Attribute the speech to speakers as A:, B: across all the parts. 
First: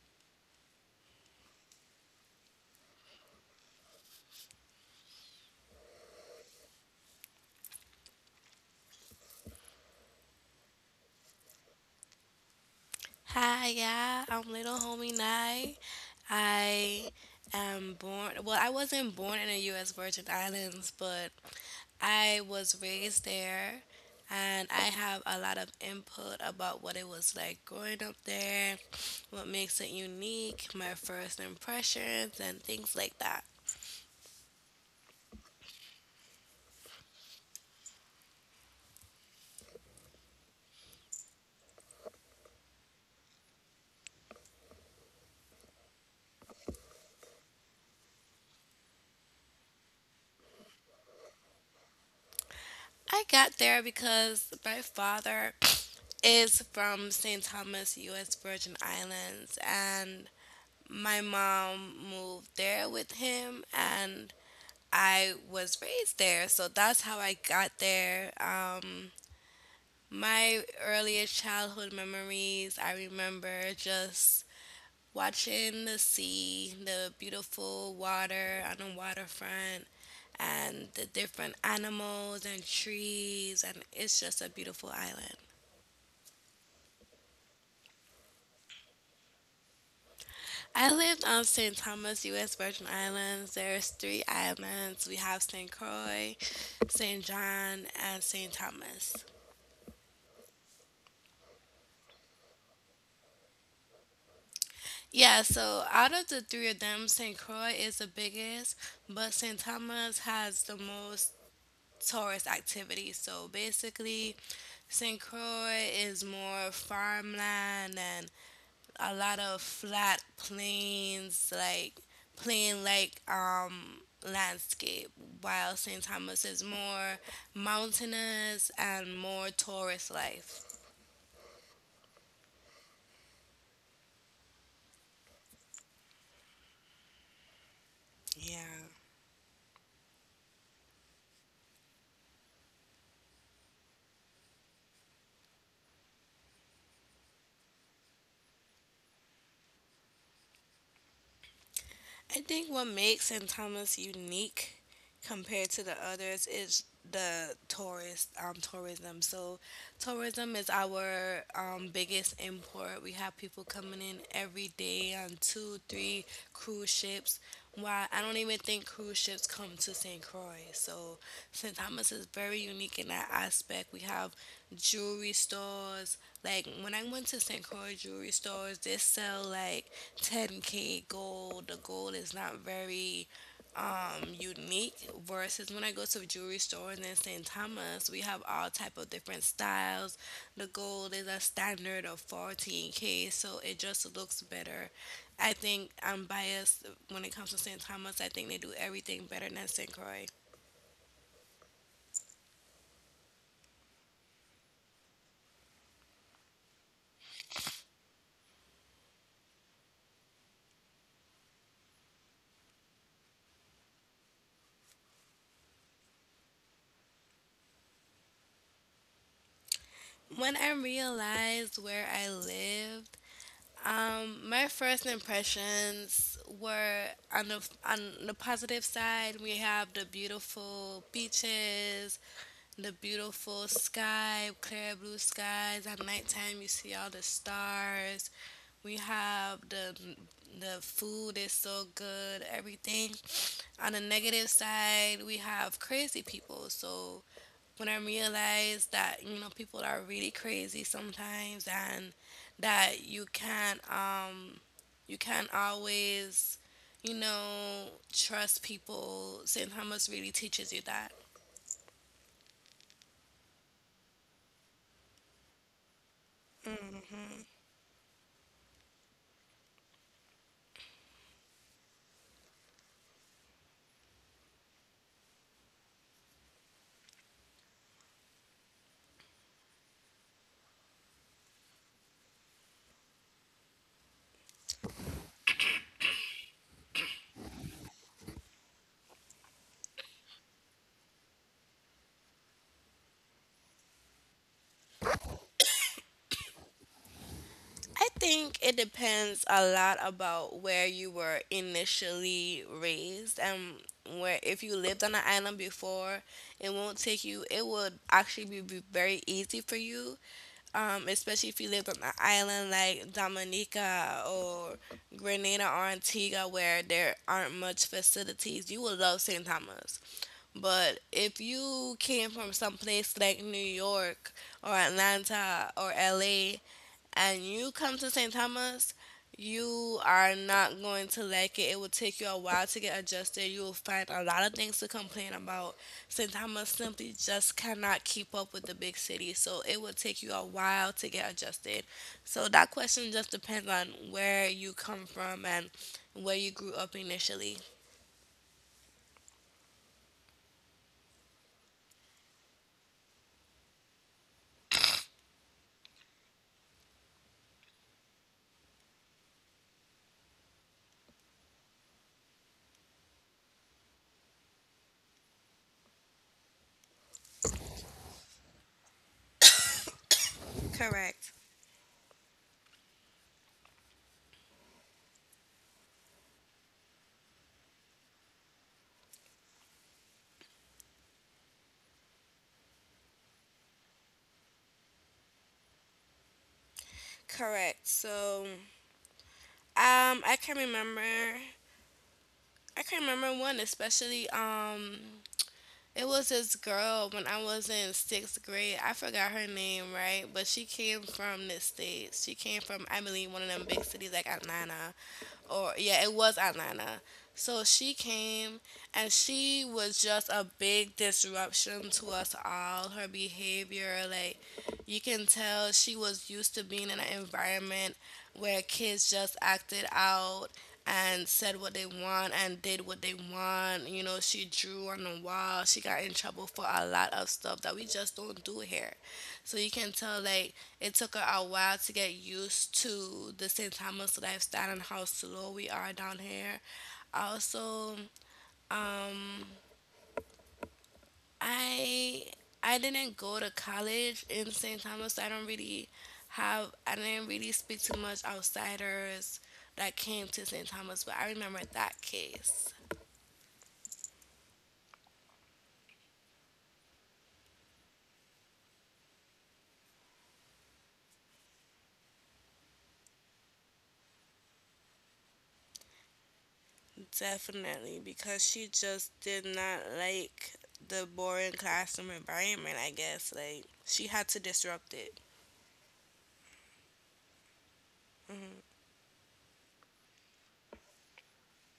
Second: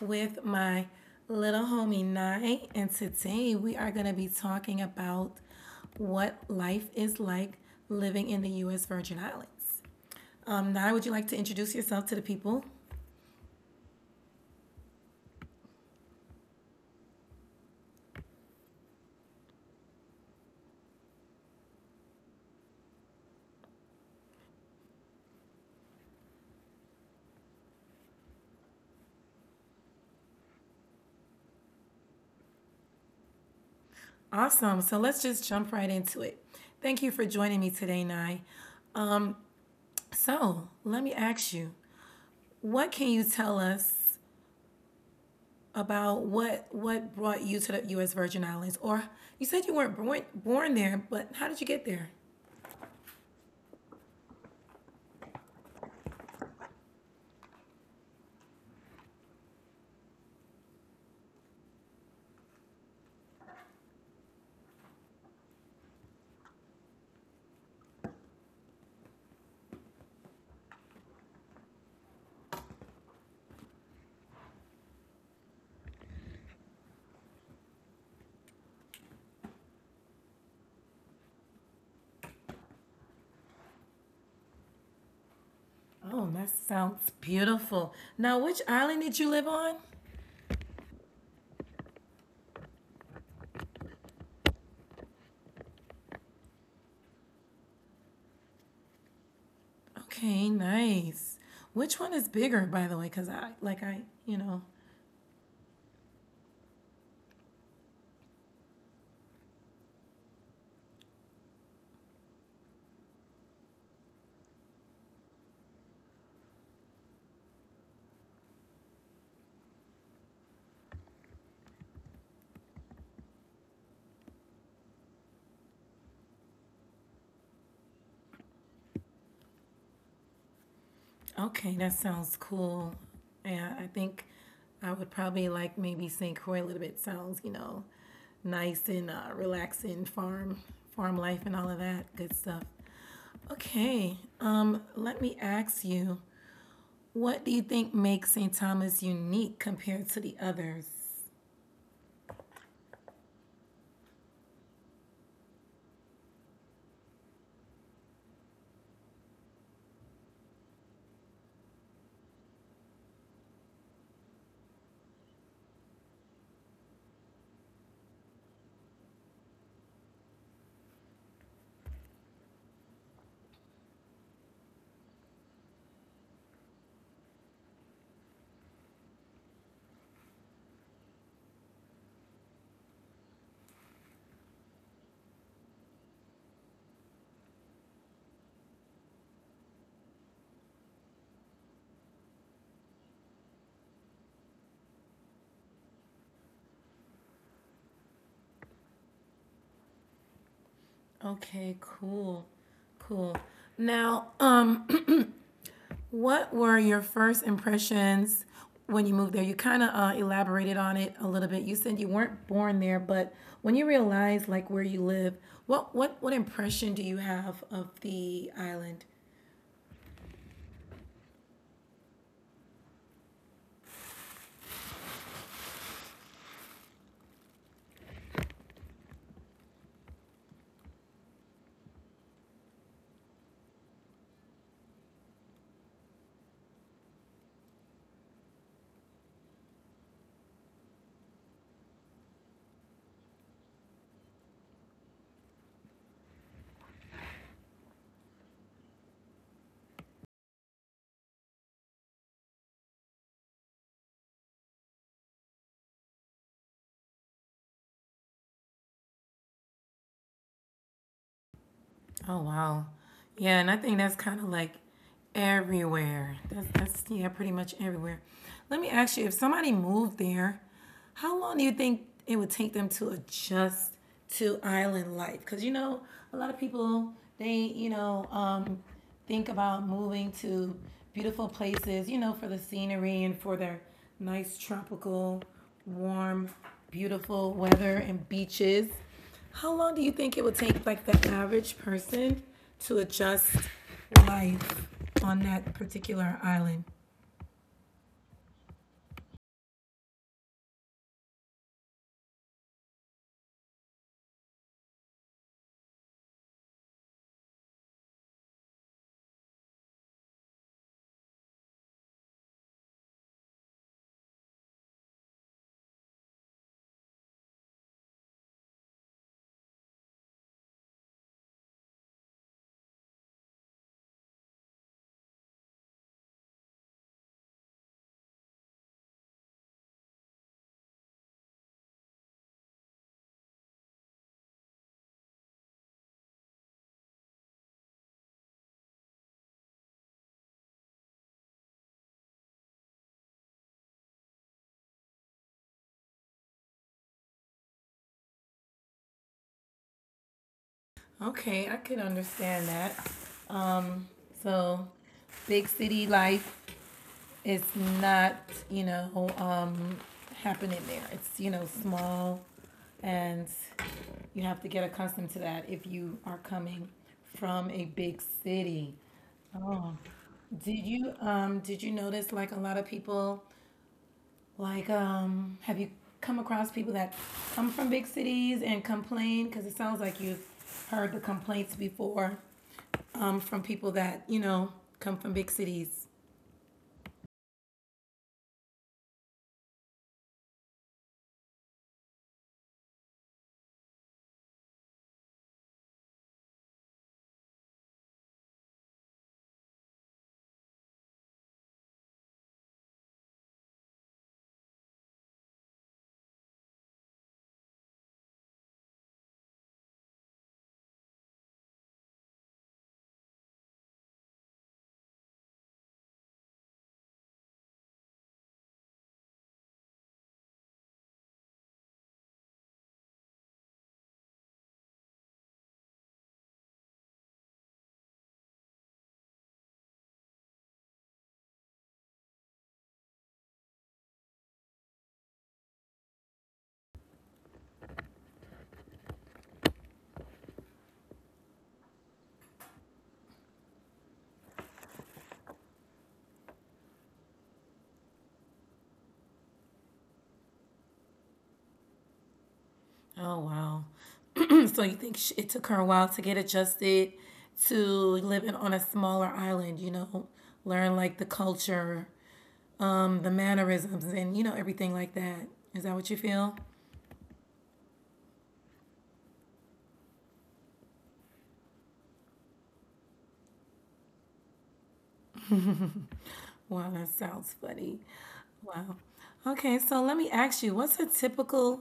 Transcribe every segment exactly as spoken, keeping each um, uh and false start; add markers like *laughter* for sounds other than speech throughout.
A: with my little homie Nye. And today we are going to be talking about what life is like living in the U S. Virgin Islands. Um, Nye, would you like to introduce yourself to the people?
B: Hi, yeah, I'm little homie Nye. I am born, well, I wasn't born in the U S. Virgin Islands, but I was raised there and I have a lot of input about what it was like growing up there, what makes it unique, my first impressions, and things like that.
A: Awesome. So let's just jump right into it. Thank you for joining me today, Nye. So let me ask you, what can you tell us about what what brought you to the U S. Virgin Islands, or you said you weren't born born there, but how did you get there?
B: I got there because my father *clears throat* is from Saint Thomas, U S. Virgin Islands, and my mom moved there with him and I was raised there. So that's how I got there. Um, my earliest childhood memories, I remember just watching the sea, the beautiful water on the waterfront, and the different animals and trees. And it's just a beautiful island.
A: Oh, that sounds beautiful. Now, which island did you live on?
B: I lived on Saint Thomas, U S. Virgin Islands. There's three islands. We have Saint Croix, Saint John, and Saint Thomas.
A: Okay, nice. Which one is bigger, by the way? Cause I like I you know.
B: Yeah, so out of the three of them, Saint Croix is the biggest, but Saint Thomas has the most tourist activity. So basically, Saint Croix is more farmland, a lot of flat plains, like plain like um landscape, while Saint Thomas is more mountainous and more tourist life.
A: Okay, that sounds cool. Yeah, I think I would probably like maybe saint Croix a little bit. Sounds you know,
B: Yeah.
A: nice and uh, relaxing farm farm life and all of that good stuff. Okay. Um, let me ask you, what do you think makes saint Thomas unique compared to the others?
B: I think what makes Saint Thomas unique compared to the others is the tourist um, tourism. So tourism is our um, biggest import. We have people coming in every day on two, three cruise ships. Why, I don't even think cruise ships come to Saint Croix. So Saint Thomas is very unique in that aspect. We have jewelry stores. Like when I went to Saint Croix jewelry stores, they sell like ten k gold. The gold is not very um unique, versus when I go to a jewelry store and then St. Thomas, we have all type of different styles. The gold is a standard of fourteen k, so it just looks better. I think I'm biased when it comes to St. Thomas. I think they do everything better than St. Croix.
A: Okay, cool. Cool. Now, um, *clears throat* what were your first impressions when you moved there? You kind of uh, elaborated on it a little bit. You said you weren't born there, but when you realized like where you live, what what what impression do you have of the island?
B: When I realized where I lived Um, my first impressions were on the on the positive side. We have the beautiful beaches, the beautiful sky, clear blue skies. At nighttime, you see all the stars. We have the the food is so good, everything. On the negative side, we have crazy people. So when I realized that, you know, people are really crazy sometimes, and that you can't um you can't always you know trust people. Saint Thomas really teaches you that.
A: Oh wow. Yeah, and I think that's kind of like everywhere. That's that's yeah, pretty much everywhere. Let me ask you, if somebody moved there, how long do you think it would take them to adjust to island life? Because you know, a lot of people they you know um, think about moving to beautiful places, you know, for the scenery and for their nice tropical, warm, beautiful weather and beaches. How long do you think it would take, like, the average person to adjust life on that particular island?
B: I think it depends a lot about where you were initially raised and where. If you lived on an island before, it won't take you. It would actually be be very easy for you, um, especially if you lived on an island like Dominica or Grenada or Antigua where there aren't much facilities. You will love Saint Thomas. But if you came from some place like New York or Atlanta or L A and you come to Saint Thomas, you are not going to like it. It will take you a while to get adjusted. You will find a lot of things to complain about. Saint Thomas simply just cannot keep up with the big city, so it will take you a while to get adjusted. So that question just depends on where you come from and where you grew up initially.
A: Okay, I could understand that. Um, so, big city life is not, you know, um, happening there. It's, you know, small, and you have to get accustomed to that if you are coming from a big city. Oh, did you
B: Correct.
A: um did you notice like a lot of people Like, um, have you come across people that come from big cities and complain? Because it sounds like you've heard the complaints before um, from people that you know come from big cities.
B: Correct. So, um, I can remember, I can remember one especially. Um, It was this girl when I was in sixth grade. I forgot her name, right? But she came from the States. She came from, I believe, one of them big cities like Atlanta. Or, yeah, it was Atlanta. So she came and she was just a big disruption to us all. Her behavior, like, you can tell she was used to being in an environment where kids just acted out and said what they want and did what they want. You know, she drew on the wall. She got in trouble for a lot of stuff that we just don't do here. So you can tell, like, it took her a while to get used to the Saint Thomas lifestyle and how slow we are down here. Also, um, I I didn't go to college in Saint Thomas, so I don't really have I didn't really speak to much outsiders that came to Saint Thomas, but I remember that case.
A: Oh wow! *clears throat* so you think sh it took her a while to get adjusted to living on a smaller island? You know, learn like the culture, um, the mannerisms, and you know everything like that. Is that what you feel?
B: Definitely, because she just did not like the boring classroom environment, I guess. Like, she had to disrupt it.
A: Wow, that sounds funny. Wow. Okay, so let me ask you, what's a typical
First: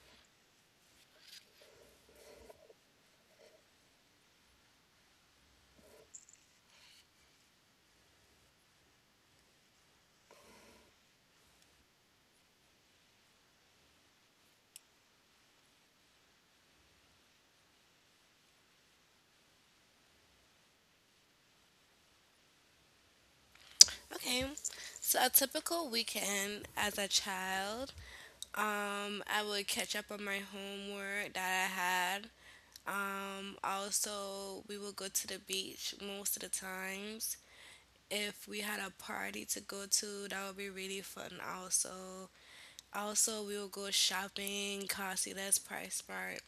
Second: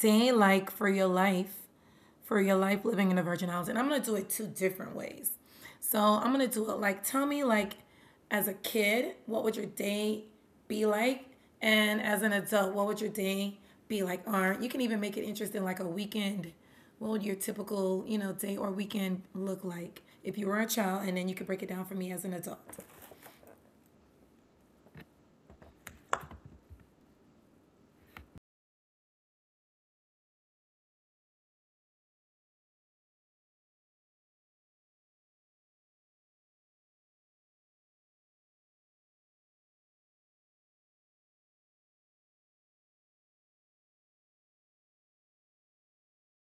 A: day like for your life, for your life living in the Virgin Islands? And I'm gonna do it two different ways. So I'm gonna do it like, tell me, like, as a kid, what would your day be like? And as an adult, what would your day be like? Or you can even make it interesting, like a weekend. What would your typical, you know, day or weekend look like if you were a child? And then you could break it down for me as an adult.
B: Okay, so a typical weekend as a child, um, I would catch up on my homework that I had. Um, also, we would go to the beach most of the times. If we had a party to go to, that would be really fun. Also, also we would go shopping, costly, less price smart.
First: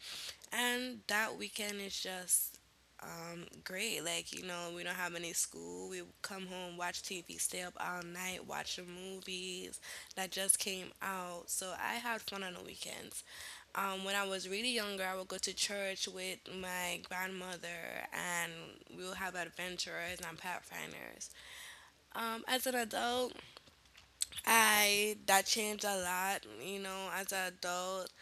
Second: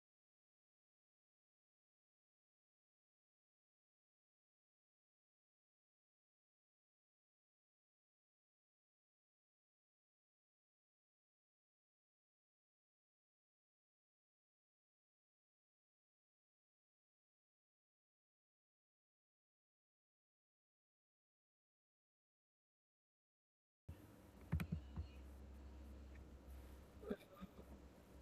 B: And that weekend is just um, great. Like, you know, we don't have any school. We come home, watch T V, stay up all night, watch the movies that just came out. So I had fun on the weekends. Um, when I was really younger, I would go to church with my grandmother and we would have adventures and pathfinders. Um, as an adult, I that changed a lot. You know, as an adult,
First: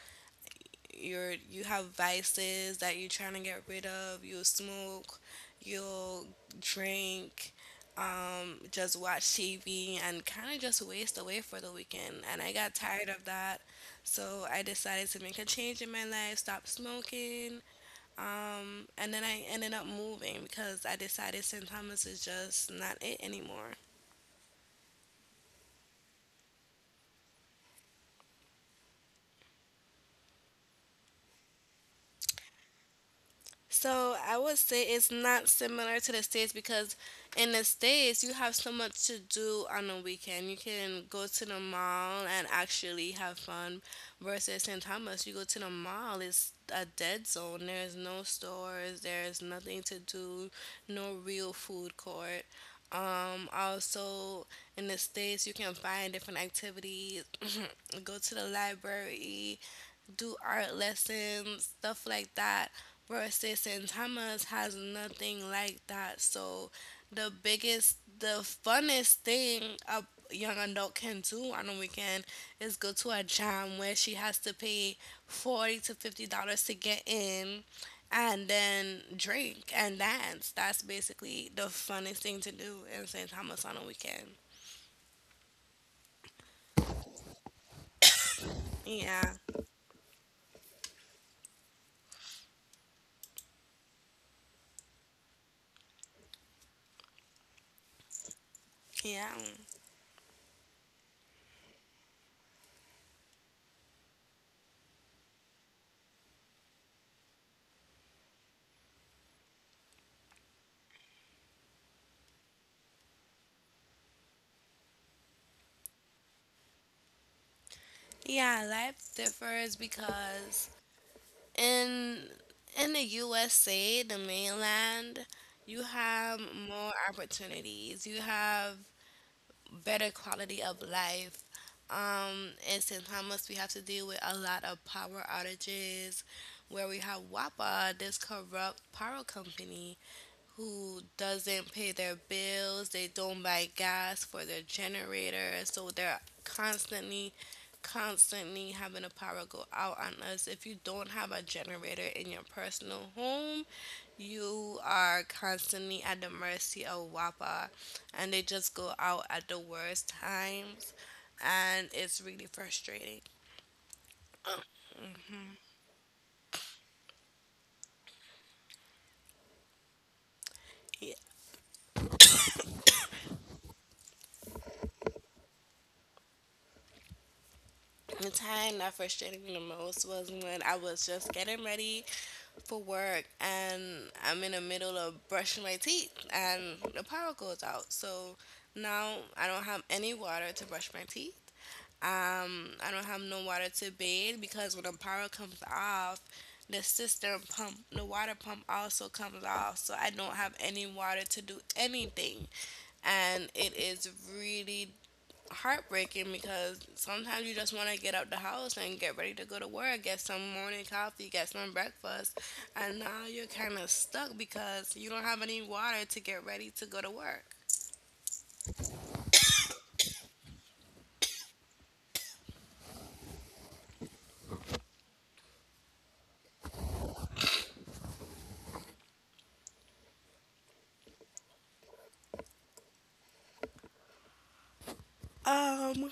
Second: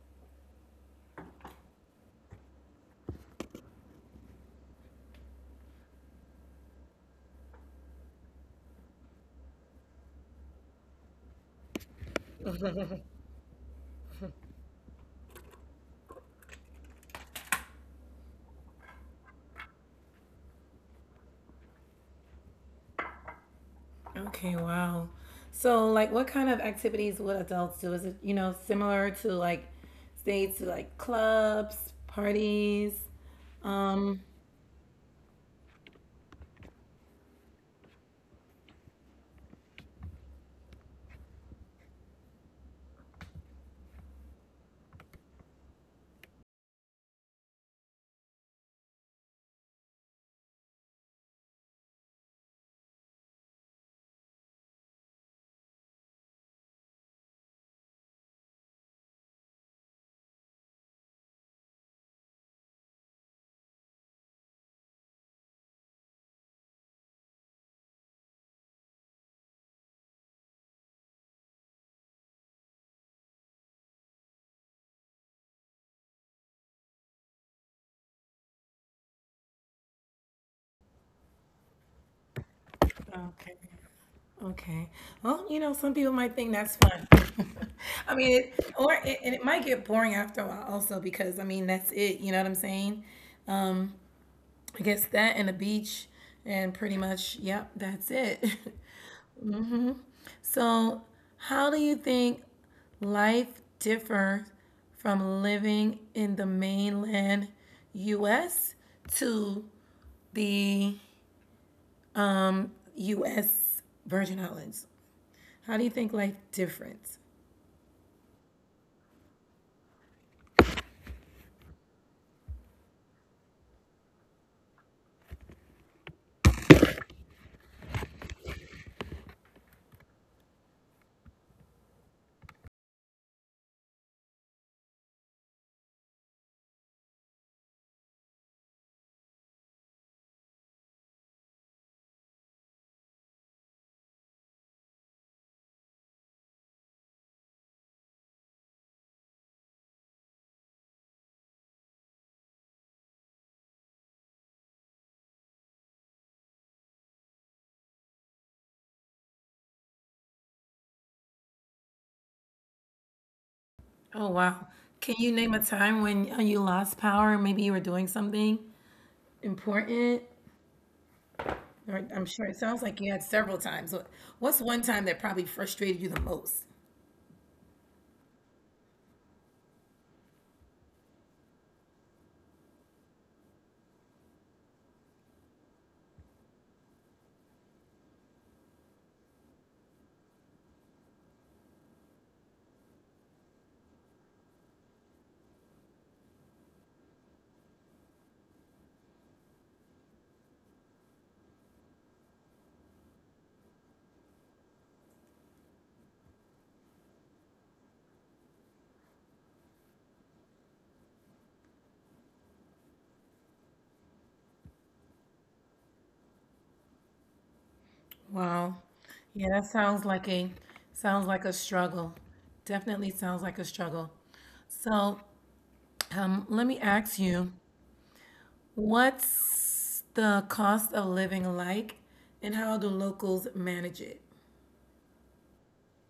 B: you're you have vices that you're trying to get rid of. You'll smoke, you'll drink, um, just watch T V and kind of just waste away for the weekend. And I got tired of that, so I decided to make a change in my life. Stop smoking, um, and then I ended up moving because I decided Saint Thomas is just not it anymore.
A: Okay, wow. So, like, what kind of activities would adults do? Is it, you know, similar to like states, like clubs, parties?
B: So
A: Um,
B: I would say it's not similar to the States because in the States you have so much to do on a weekend. You can go to the mall and actually have fun. Versus Saint Thomas, you go to the mall, it's a dead zone. There's no stores, there's nothing to do, no real food court. Um, also in the States you can find different activities, *coughs* *clears throat* go to the library, do art lessons, stuff like that. Versus Santama's has nothing like that. So the biggest, the funnest thing a young adult can do on a weekend is go to a jam where she has to pay forty to fifty dollars to get in. And then drink and dance. That's basically the funnest thing to do in Saint
A: okay.
B: Thomas on a weekend.
A: Okay. Well, you know, some people might think that's fun. *laughs* I mean, it, or
B: Yeah,
A: it, and it might get boring after a while also because I mean, that's it, you know what I'm saying? Um, I guess that and a beach and pretty much, yep, that's it.
B: yeah.
A: *laughs* hmm So, how do you think life differs from living in the mainland U S to the um, U S. Virgin Islands? How do you think life differs?
B: Yeah, life differs because in in the U S A, the mainland, you have more opportunities. You have better quality of life. Um, in Saint Thomas, we have to deal with a lot of power outages, where we have WAPA, this corrupt power company who doesn't pay their bills, they don't buy gas for their generator, so they're constantly constantly having the power go out on us. If you don't have a generator in your personal home, you are constantly at the mercy of WAPA and they just go out at the worst times, and it's really frustrating.
A: Oh, wow. Can you name a time when uh, you lost power? Maybe you were doing something important? Or I'm sure it sounds like you had several times. What- What's one time that probably frustrated you the most?
B: The time that frustrated me the most was when I was just getting ready for work and I'm in the middle of brushing my teeth and the power goes out. So now I don't have any water to brush my teeth. Um, I don't have no water to bathe, because when the power comes off, the system pump, the water pump also comes off. So I don't have any water to do anything. And it is really heartbreaking, because sometimes you just want to get out the house and get ready to go to work, get some morning coffee, get some breakfast, and now you're kind of stuck because you don't have any water to get ready to go to work.
A: Wow. Yeah, that sounds like a sounds like a struggle. Definitely sounds like a struggle. So, um, let me ask you, what's the cost of living like, and how do locals manage it?
B: Um,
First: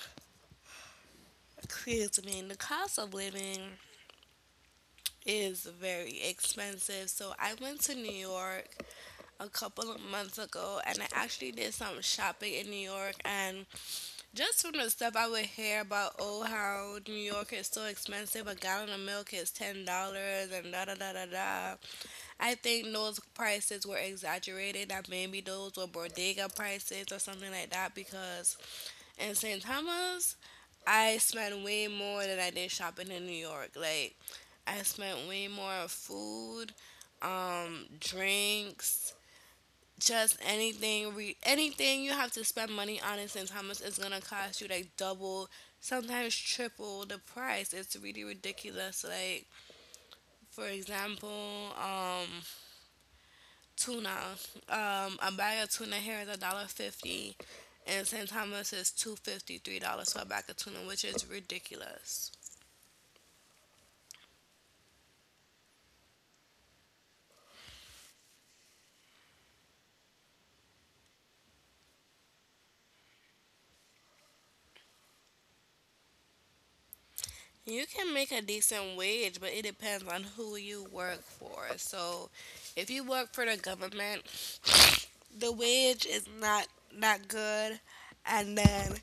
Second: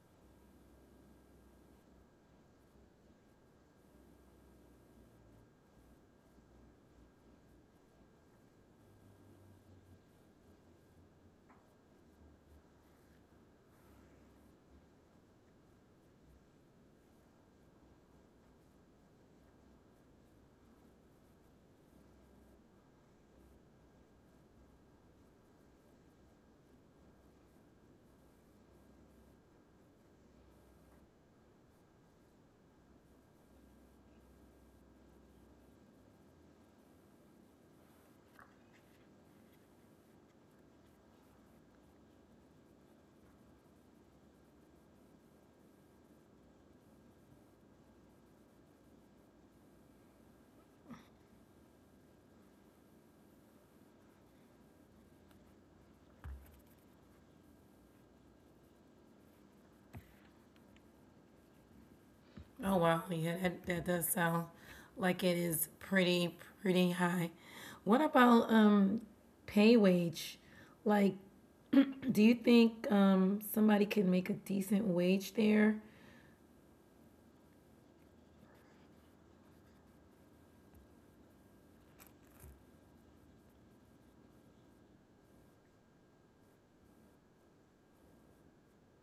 B: excuse me, the cost of living is very expensive. So I went to New York a couple of months ago and I actually did some shopping in New York, and just from the stuff I would hear about, oh, how New York is so expensive, a gallon of milk is ten dollars and da da da da da. I think those prices were exaggerated, that maybe those were bodega prices or something like that, because in Saint Thomas, I spent way more than I did shopping in New York. Like, I spent way more on food, um, drinks, just anything. Re- anything you have to spend money on in Saint Thomas is gonna cost you like double, sometimes triple the price. It's really ridiculous. Like, for example, um, tuna. Um, a bag of tuna here is a dollar fifty, and Saint Thomas is two fifty, three dollars for a bag of tuna, which is ridiculous.
A: Oh wow, yeah, that, that does sound like it is pretty pretty high. What about um pay wage? Like, do you think um somebody can make a decent wage there?
B: You can make a decent wage, but it depends on who you work for. So, if you work for the government, the wage is not not good, and then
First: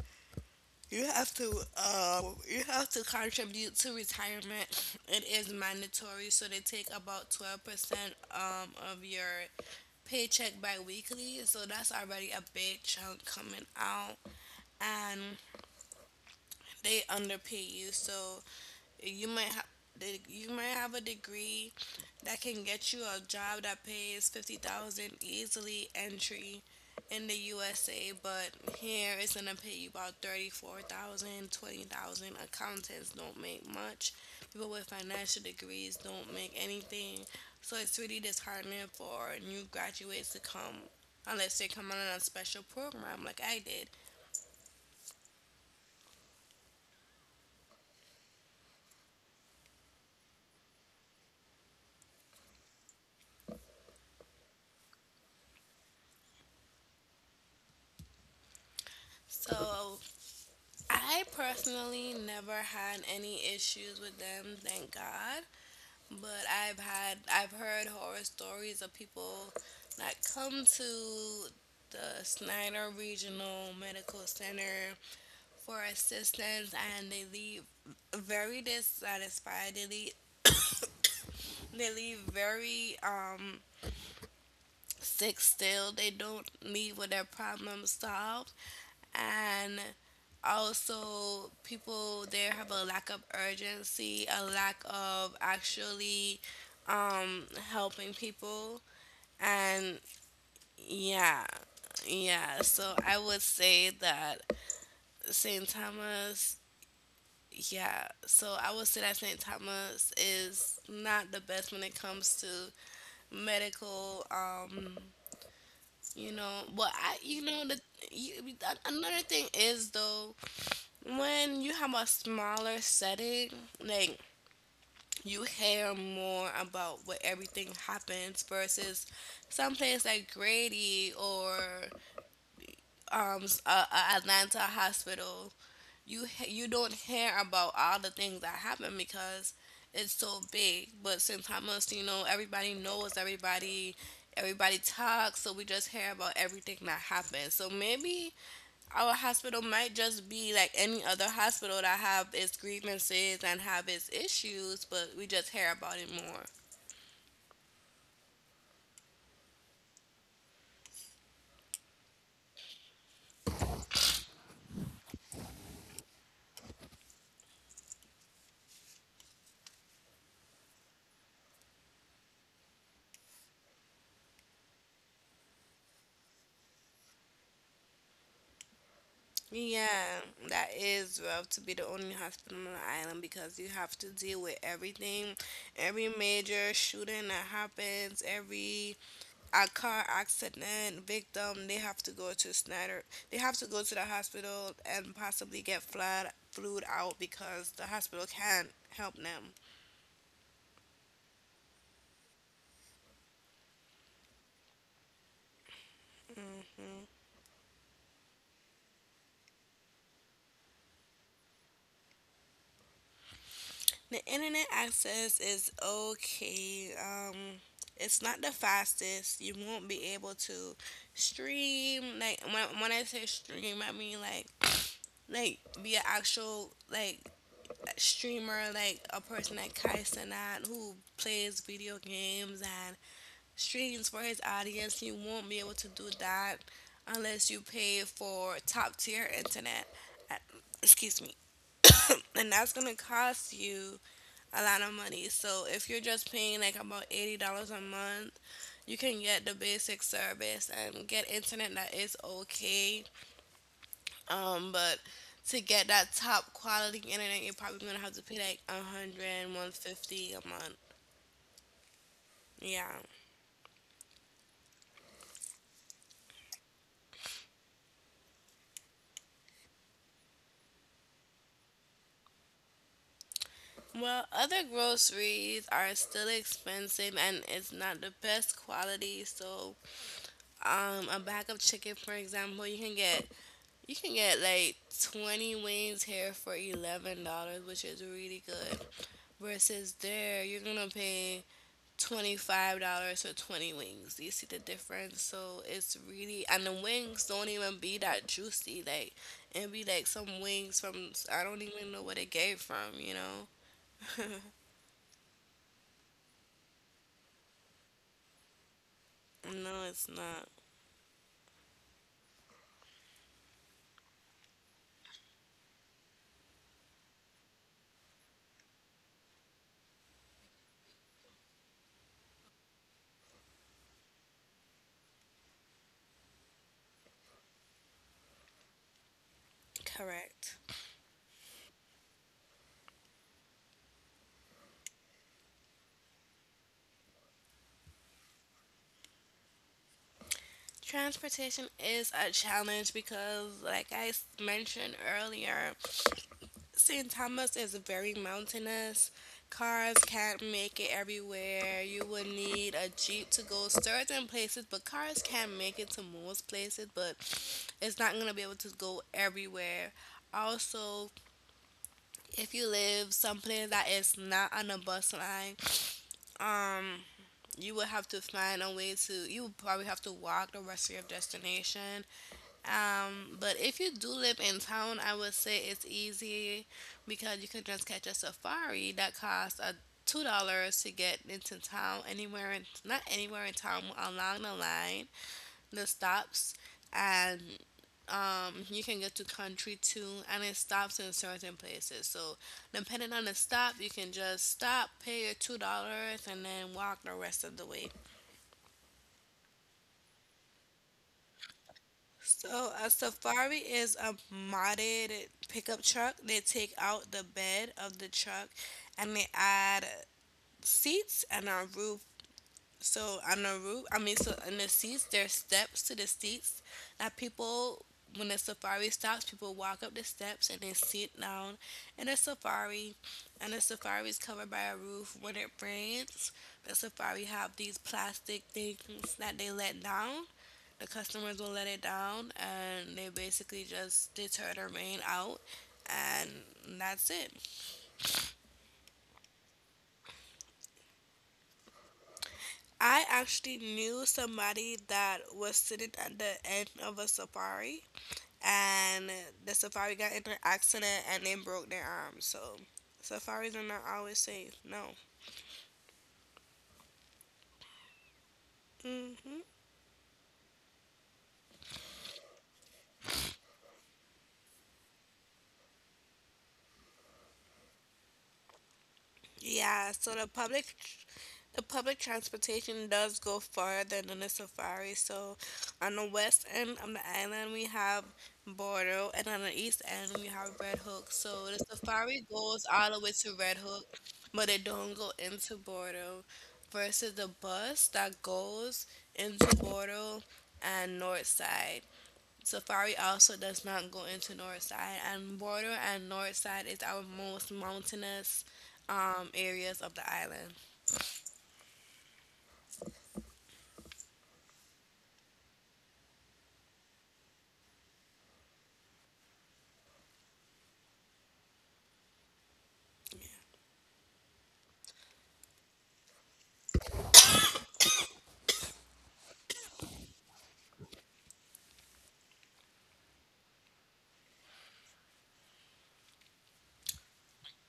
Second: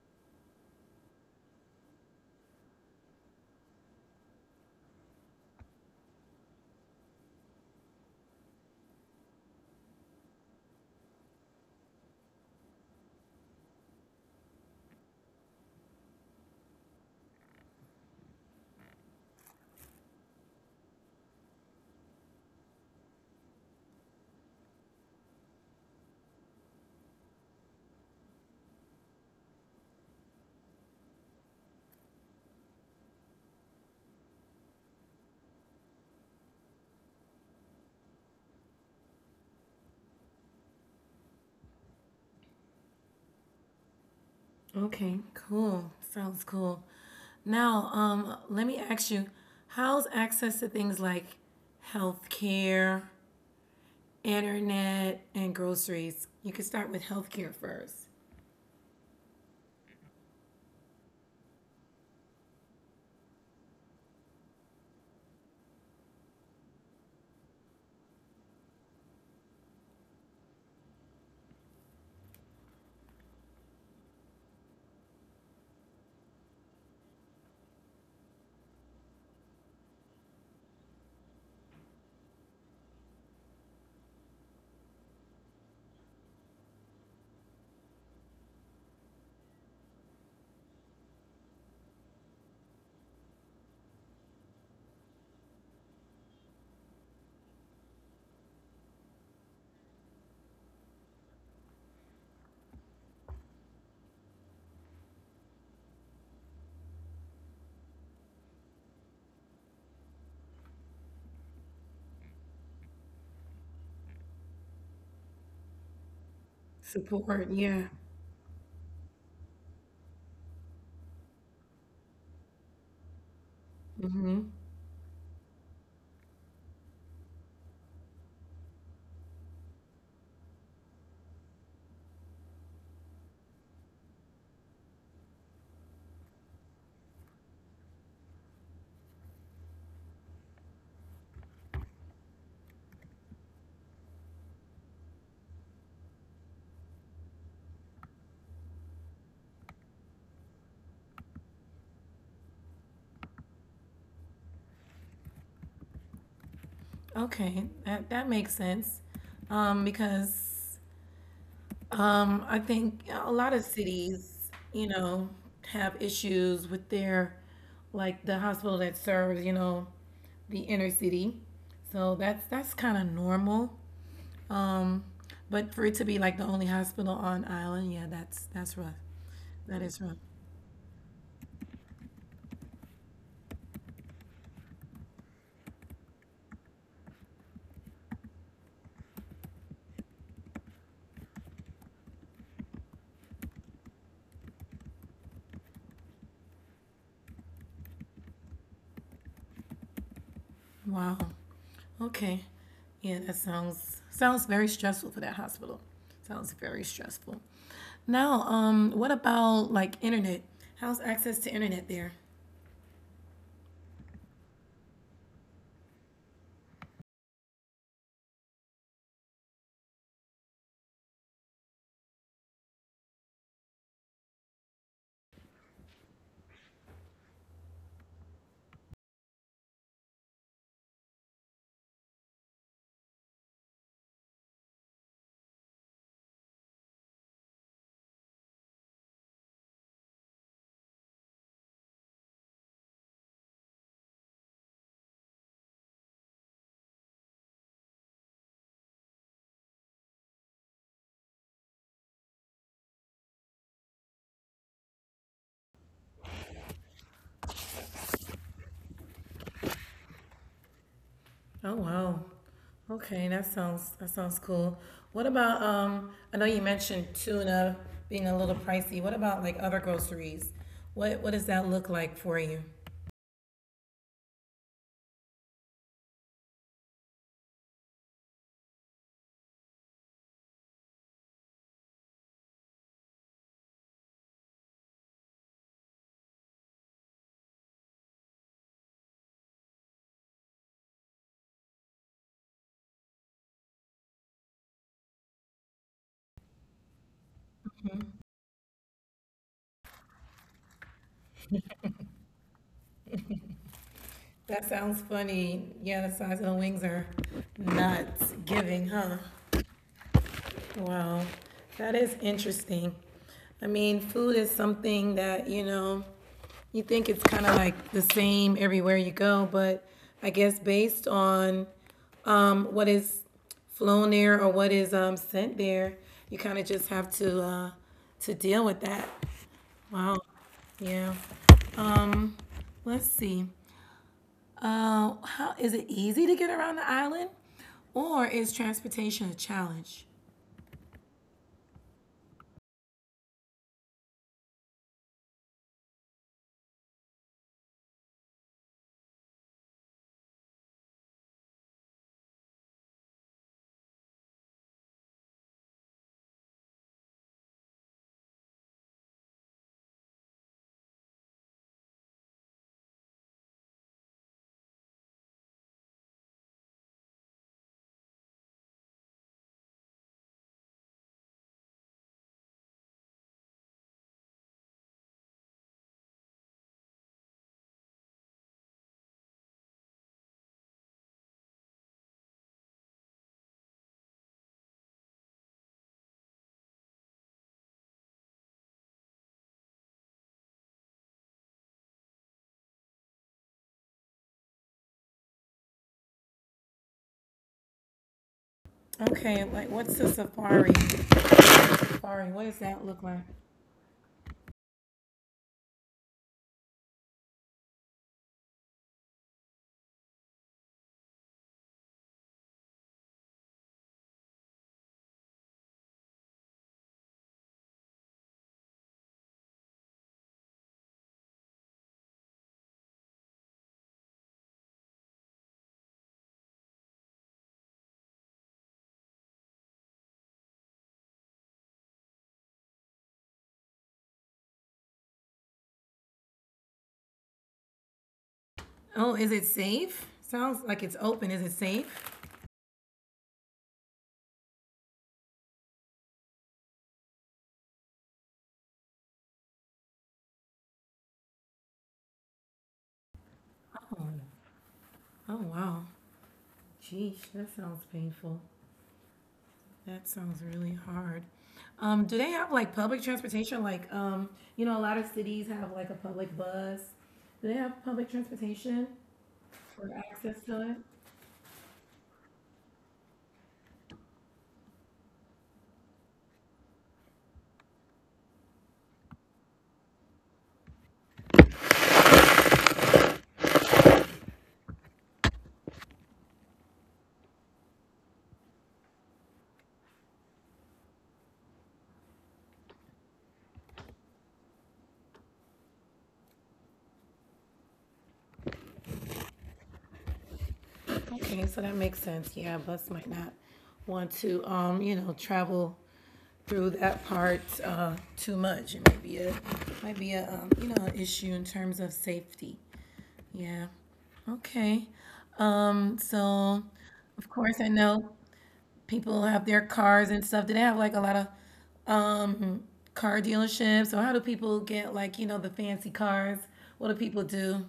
B: you have to uh, you have to contribute to retirement. It is mandatory, so they take about twelve percent um of your paycheck biweekly. So that's already a big chunk coming out, and they underpay you. So you might have you might have a degree that can get you a job that pays fifty thousand easily entry in the U S A, but here it's going to pay you about thirty four thousand twenty thousand. Accountants don't make much. People with financial degrees don't make anything. So it's really disheartening for new graduates to come unless they come on a special program like I did.
A: Okay, cool. Sounds cool. Now, um, let me ask you, how's access to things like healthcare, internet, and groceries? You can start with healthcare first.
B: So I personally never had any issues with them, thank God. But I've had I've heard horror stories of people that come to the Snyder Regional Medical Center for assistance and they leave very dissatisfied. They leave, they leave very um sick still. They don't leave with their problem solved, and also people there have a lack of urgency, a lack of actually um, helping people, and yeah, yeah. So I would say that Saint Thomas. Yeah, so I would say that Saint Thomas is not the best when it comes to medical, um, you know but I you
A: Support,
B: know the
A: yeah.
B: you, another thing is though, when you have a smaller setting, like,
A: Mm-hmm.
B: you hear more about what everything happens versus some place like Grady or um s- a, a Atlanta hospital. You h- you don't hear about all the things that happen because it's so big. But since Hamas, you know, everybody knows everybody, everybody talks, so we just hear about everything that happens. So maybe our hospital might just be like any other hospital that have its grievances and have its issues, but we just hear about it more.
A: Okay, that that makes sense. Um, because Um, I think yeah, a lot of cities, you know, have issues with their, like the hospital that serves, you know, the inner city. So that's that's kind of normal. Um, but for it to be like the only hospital on island, yeah, that's that's rough. That is
B: Yeah,
A: rough.
B: that is rough, to be the only hospital on the island, because you have to deal with everything, every major shooting that happens, every a car accident victim, they have to go to Snyder. They have to go to the hospital and possibly get flood flued out because the hospital can't help them.
A: Wow. Okay. Yeah, that sounds sounds very stressful for that hospital. Sounds very
B: Mm-hmm.
A: stressful. Now, um, what about like internet? How's access to internet there?
B: The internet access is okay. Um, it's not the fastest. You won't be able to stream. Like, when when I say stream, I mean like like be an actual like streamer, like a person like Kai Cenat who plays video games and streams for his audience. You won't be able to do that unless you pay for top tier internet. Uh, Excuse me. *coughs* And that's gonna cost you a lot of money. So if you're just paying like about eighty dollars a month, you can get the basic service and get internet that is okay. Um, but to get that top quality internet, you're probably gonna have to pay like a hundred, one fifty a month.
A: Oh wow.
B: Yeah.
A: Okay, that sounds that sounds cool. What about um I know you mentioned tuna being a little pricey. What about like other groceries? What what does that look like for you?
B: Well, other groceries are still expensive and it's not the best quality. So, um, a bag of chicken, for example, you can get you can get like twenty wings here for eleven dollars which is really good. Versus there, you're gonna pay twenty-five dollars for twenty wings. You see the difference? So it's really, and the wings don't even be that juicy. Like, it be like some wings from, I don't even know where they gave from, you know?
A: That sounds funny. Yeah, the size of the wings are nuts giving, huh?
B: No, it's not.
A: Wow. That is interesting. I mean, food is something that, you know, you think it's kind of like the same everywhere you go, but I guess based on um, what is flown there or what is um, sent there, you kind of just have to uh, to deal with that. Wow.
B: Correct.
A: Yeah. Let's see. Uh, how is it easy to get around the island, or is transportation a challenge?
B: Transportation is a challenge because, like I s- mentioned earlier, Saint Thomas is very mountainous. Cars can't make it everywhere. You would need a jeep to go certain places, but cars can make it to most places, but it's not gonna be able to go everywhere. Also, if you live someplace that is not on a bus line, um, you would have to find a way to. You would probably have to walk the rest of your destination. Um, but if you do live in town, I would say it's easy because you can just catch a safari that costs a two dollars to get into town, anywhere in not anywhere in town, along the line, the stops, and um, you can get to country too, and it stops in certain places. So depending on the stop, you can just stop, pay your two dollars, and then walk the rest of the way.
A: Okay, like what's the safari? Safari. What does
B: So
A: that
B: a
A: look like?
B: safari is a modded pickup truck. They take out the bed of the truck and they add seats and a roof, so on the roof, I mean, so in the seats, there's steps to the seats that people, when the safari stops, people walk up the steps and then sit down in the safari. And the safari is covered by a roof. When it rains, the safari have these plastic things that they let down. The customers will let it down, and they basically just deter the rain out, and that's it.
A: Oh, is it safe? Sounds like it's open. Is it safe?
B: I actually knew somebody that was sitting at the end of a safari and the safari got in an accident and they broke their arm. So safaris are not always
A: Oh,
B: safe. No.
A: oh wow. Geesh, that sounds painful.
B: Hmm.
A: That sounds really hard. Um, do they have like public transportation? Like, um, you know, a lot of cities have like a public bus. Do they have public transportation
B: Yeah,
A: for
B: so the
A: access to
B: public
A: it?
B: the public transportation does go farther than the safari. So on the west end of the island we have Bordeaux and on the east end we have Red Hook. So the safari goes all the way to Red Hook, but it don't go into Bordeaux, versus the bus that goes into Bordeaux and North Side. Safari also does not go into Northside, and border and Northside is our most mountainous, um, areas of the island.
A: Okay, so that makes sense. Yeah, a bus might not want to, um, you know, travel through that part uh, too much. It might be a, might be a, um, you know, an issue in terms of safety. Yeah. Okay. Um, so of course I know people have their cars and stuff? Do they have like a lot of um car dealerships or how do people get like, you know, the fancy cars? What do people do?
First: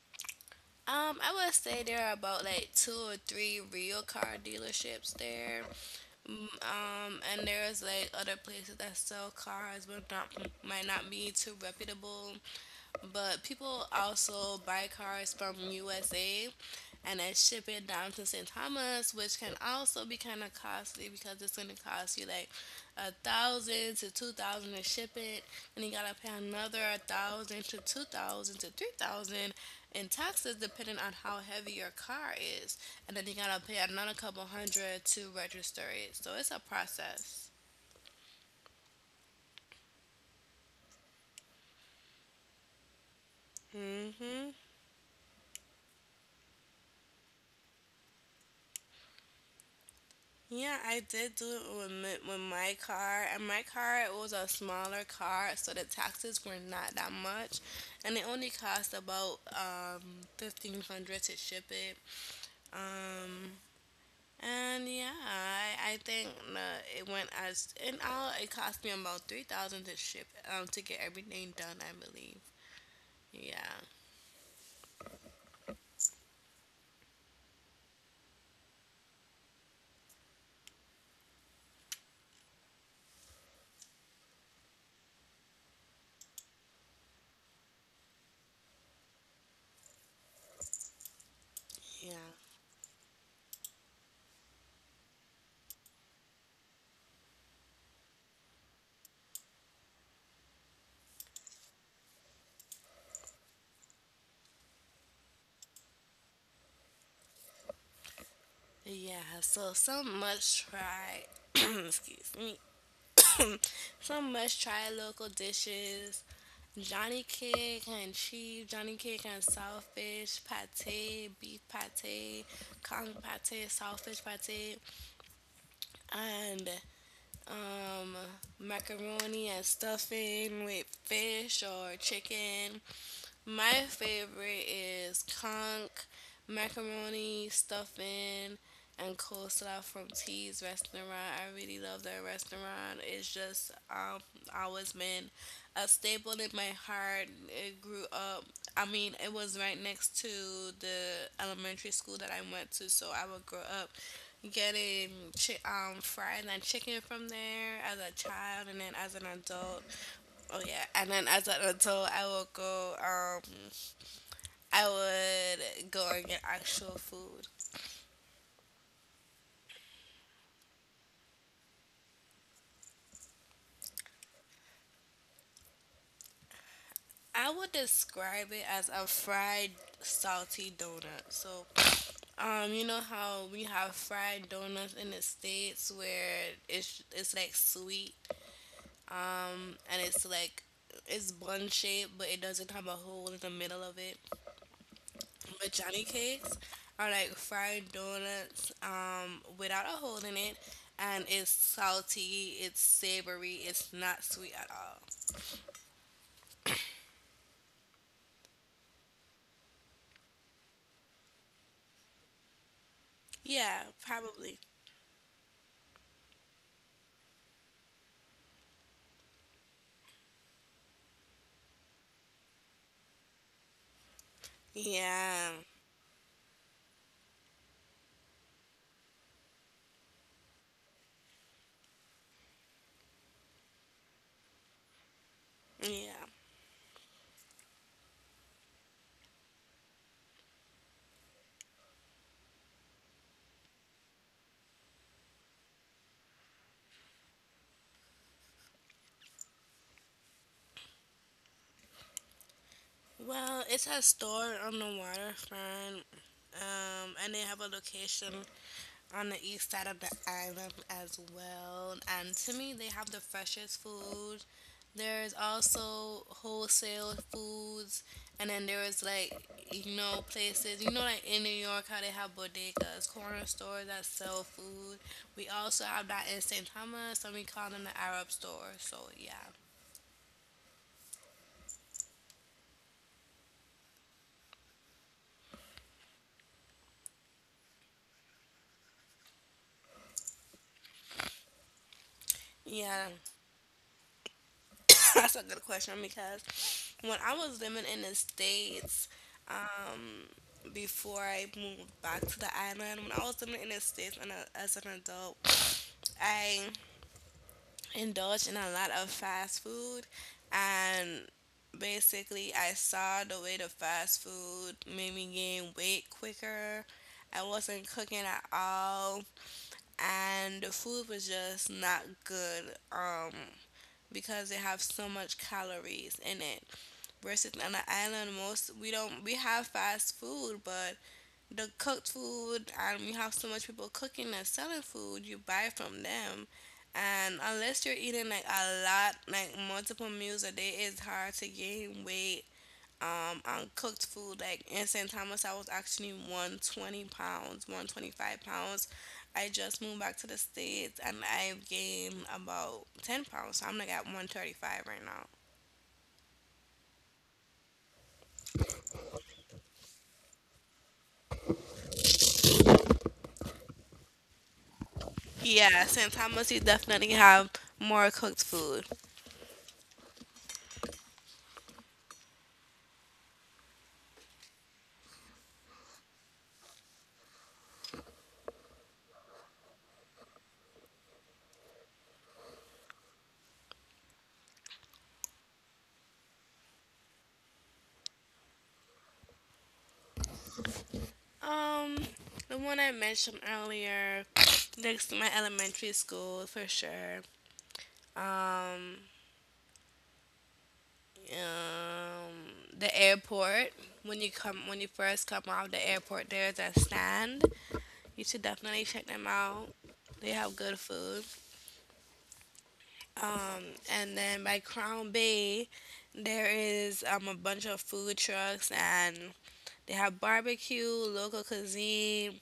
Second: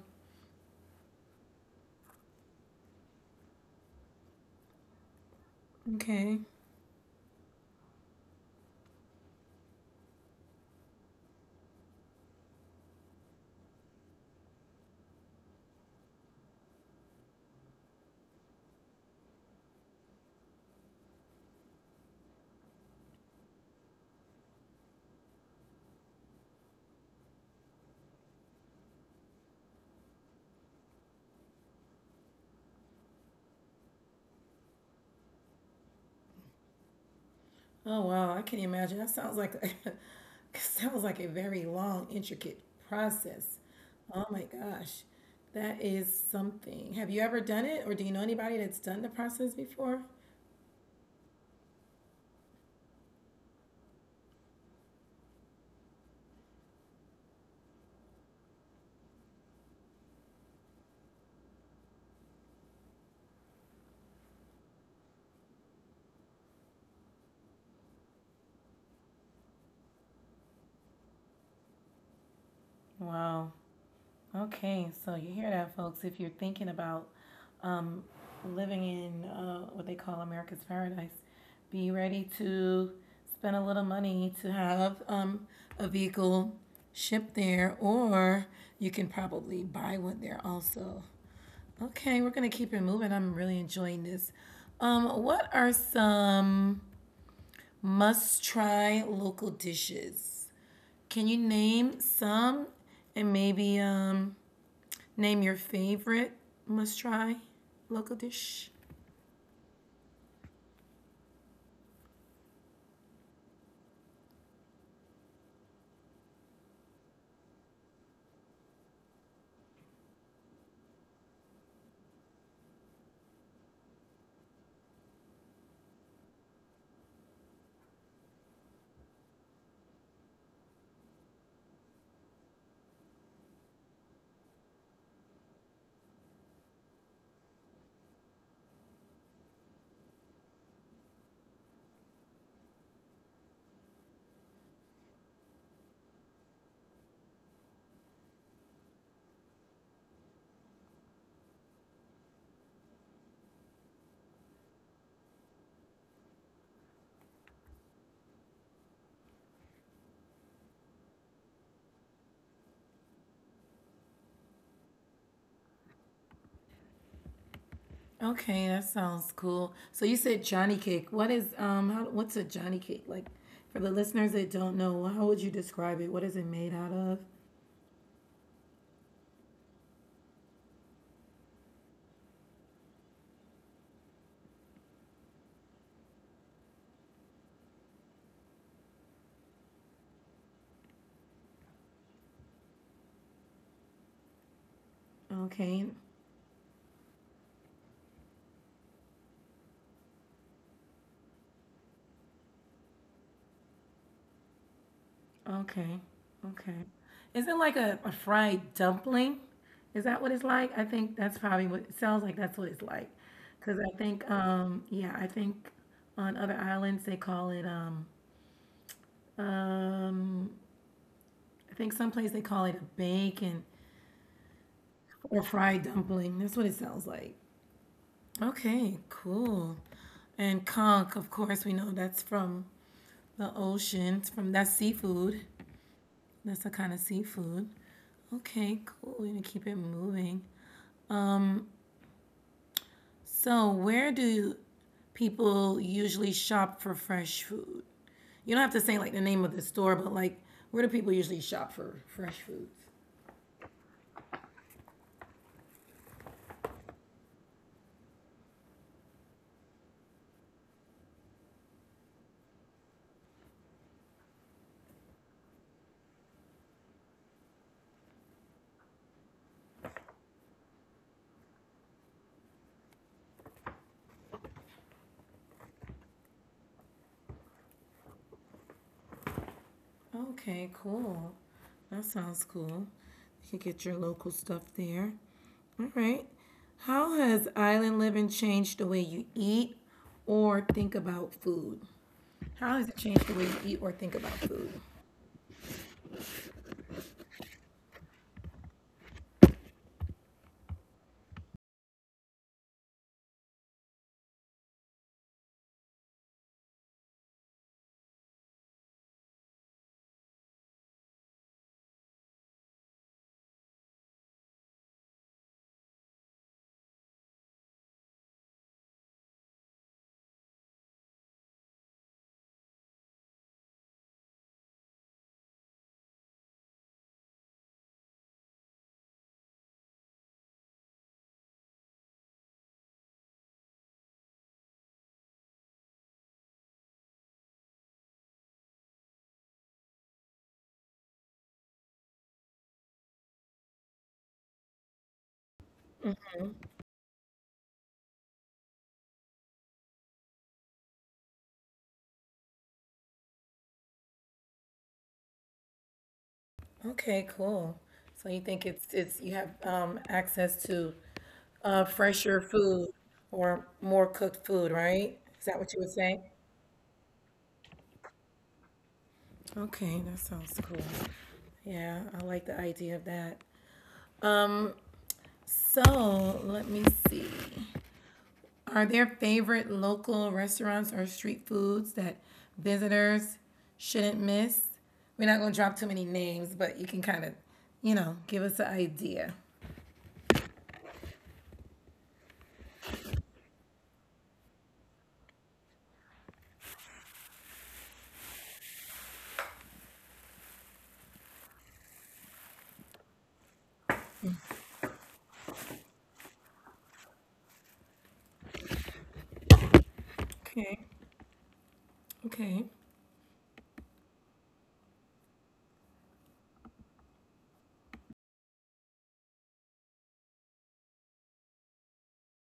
B: Um, I would say there are about like two or three real car dealerships there.
A: Okay.
B: Mm, Um, and there's like other places that sell cars, but not, might not be too reputable. But people also buy cars from U S A and then ship it down to Saint Thomas, which can also be kind of costly because it's going to cost you like a thousand to two thousand to ship it, and you gotta pay another a thousand to two thousand to three thousand in taxes depending on how heavy your car is, and then you gotta pay another couple hundred to register it. So it's a process.
A: Oh wow, I can imagine. That sounds like *laughs* sounds like a very long, intricate process. Oh my
B: Hmm.
A: gosh. That is something. Have you ever done it or do you know anybody that's done the process before?
B: Yeah, I did do it with my, with my car, and my car, it was a smaller car, so the taxes were not that much, and it only cost about um fifteen hundred to ship it. Um, and yeah, I, I think uh, it went as in all it cost me about three thousand to ship, um to get everything done, I believe.
A: Wow.
B: Yeah,
A: Okay, so you hear that, folks. If you're thinking about um, living in uh, what they call America's Paradise, be ready to spend a little money to have um, a vehicle shipped there, or you can probably buy one there also.
B: yeah,
A: Okay, we're going to keep it moving. I'm really enjoying this. Um, what are some must try local dishes? Can you name some and maybe um, name your favorite must try local dish.
B: yeah. So some must try. *clears throat* Excuse me. *coughs* Some must try local dishes: Johnny cake and cheese, Johnny cake and saltfish, pate, beef pate, kong pate, saltfish pate, and um, macaroni and stuffing with fish or chicken. My favorite is conch, macaroni, stuffing, and coleslaw from T's restaurant. I really love that restaurant. It's just um always been a staple in my heart. It grew up. I mean, it was right next to the elementary school that I went to, so I would grow up getting chi- um fries and chicken from there as a child, and then as an adult, Oh yeah, and then as an adult, I will go. Um, I would go and get actual food.
A: Okay, that sounds cool. So you said Johnny cake. What is um how, what's a Johnny cake? Like for the listeners that don't know, how would you describe it? What is it made out of?
B: I would describe it as a fried salty donut. So, um, you know how we have fried donuts in the states where it's it's like sweet and it's like it's bun shaped, but it doesn't have a hole in the middle of it. With
A: Okay.
B: Johnny cakes, are like fried donuts, um, without a hole in it, and it's salty, it's savory, it's not sweet at all.
A: Okay. Okay. Is it like a, a fried dumpling? Is that what it's like? I think that's probably what it sounds like that's what it's like. Cuz
B: Yeah,
A: I think
B: probably.
A: um yeah, I think on other islands they call it um um I think someplace they call it a bacon or
B: Yeah,
A: fried dumpling. That's what it sounds like. Okay, cool. And conch, of course, we know that's from the ocean. It's from that's seafood.
B: yeah.
A: That's a kind of seafood. Okay, cool. We're gonna keep it moving. So, where do people usually shop for fresh food? You don't have to say like the name of the store, but like where do people usually shop for fresh foods?
B: Well, it's a store on the waterfront, um, and they have a location on the east side of the island as well. And to me, they have the freshest food. There's also wholesale foods, and then there is like, you know places, you know like in New York how they have bodegas, corner stores that sell food. We also have that in Saint Thomas, and we call them the Arab store. So yeah,
A: Okay, cool. That sounds cool. You can get your local stuff there. All right. How has island living changed the way you eat or think about food? How has it
B: yeah.
A: changed the way you eat or think about food?
B: *laughs* That's a good question because when I was living in the States, um, before I moved back to the island, when I was living in the States and a, as an adult, I indulged in a lot of fast food and basically I saw the way the fast food made me gain weight quicker. I wasn't cooking at all and the food was just not good. Um because they have so much calories in it. Versus on the island, most we don't, we have fast food, but the cooked food, and we have so much people cooking and selling food you buy from them, and unless you're eating like a lot, like multiple meals a day, it's hard to gain weight um on cooked food. Like in St. Thomas I was actually one twenty pounds, one twenty-five pounds. I just moved back to the states and I've gained about ten pounds, so I'm like at one thirty-five right now.
A: Okay, cool. So you think it's it's you have um, access to uh, fresher food or more cooked food, right? Is that what you
B: Yeah,
A: would
B: since
A: say?
B: I, you definitely have more cooked food.
A: Okay, that sounds cool. Yeah, I like the idea of that. Um. So let me see. Are there favorite local restaurants or street foods that visitors shouldn't miss? We're not going to drop too many names, but you can kind of, you know, give us an idea.
B: Um, the one I mentioned earlier, next to my elementary school for sure. Um, um, the airport. When you come, when you first come out of the airport, there's a stand. You should definitely check them out. They have good
A: Okay.
B: food.
A: Okay.
B: Um, and then by Crown Bay, there is um, a bunch of food trucks and they have barbecue, local cuisine.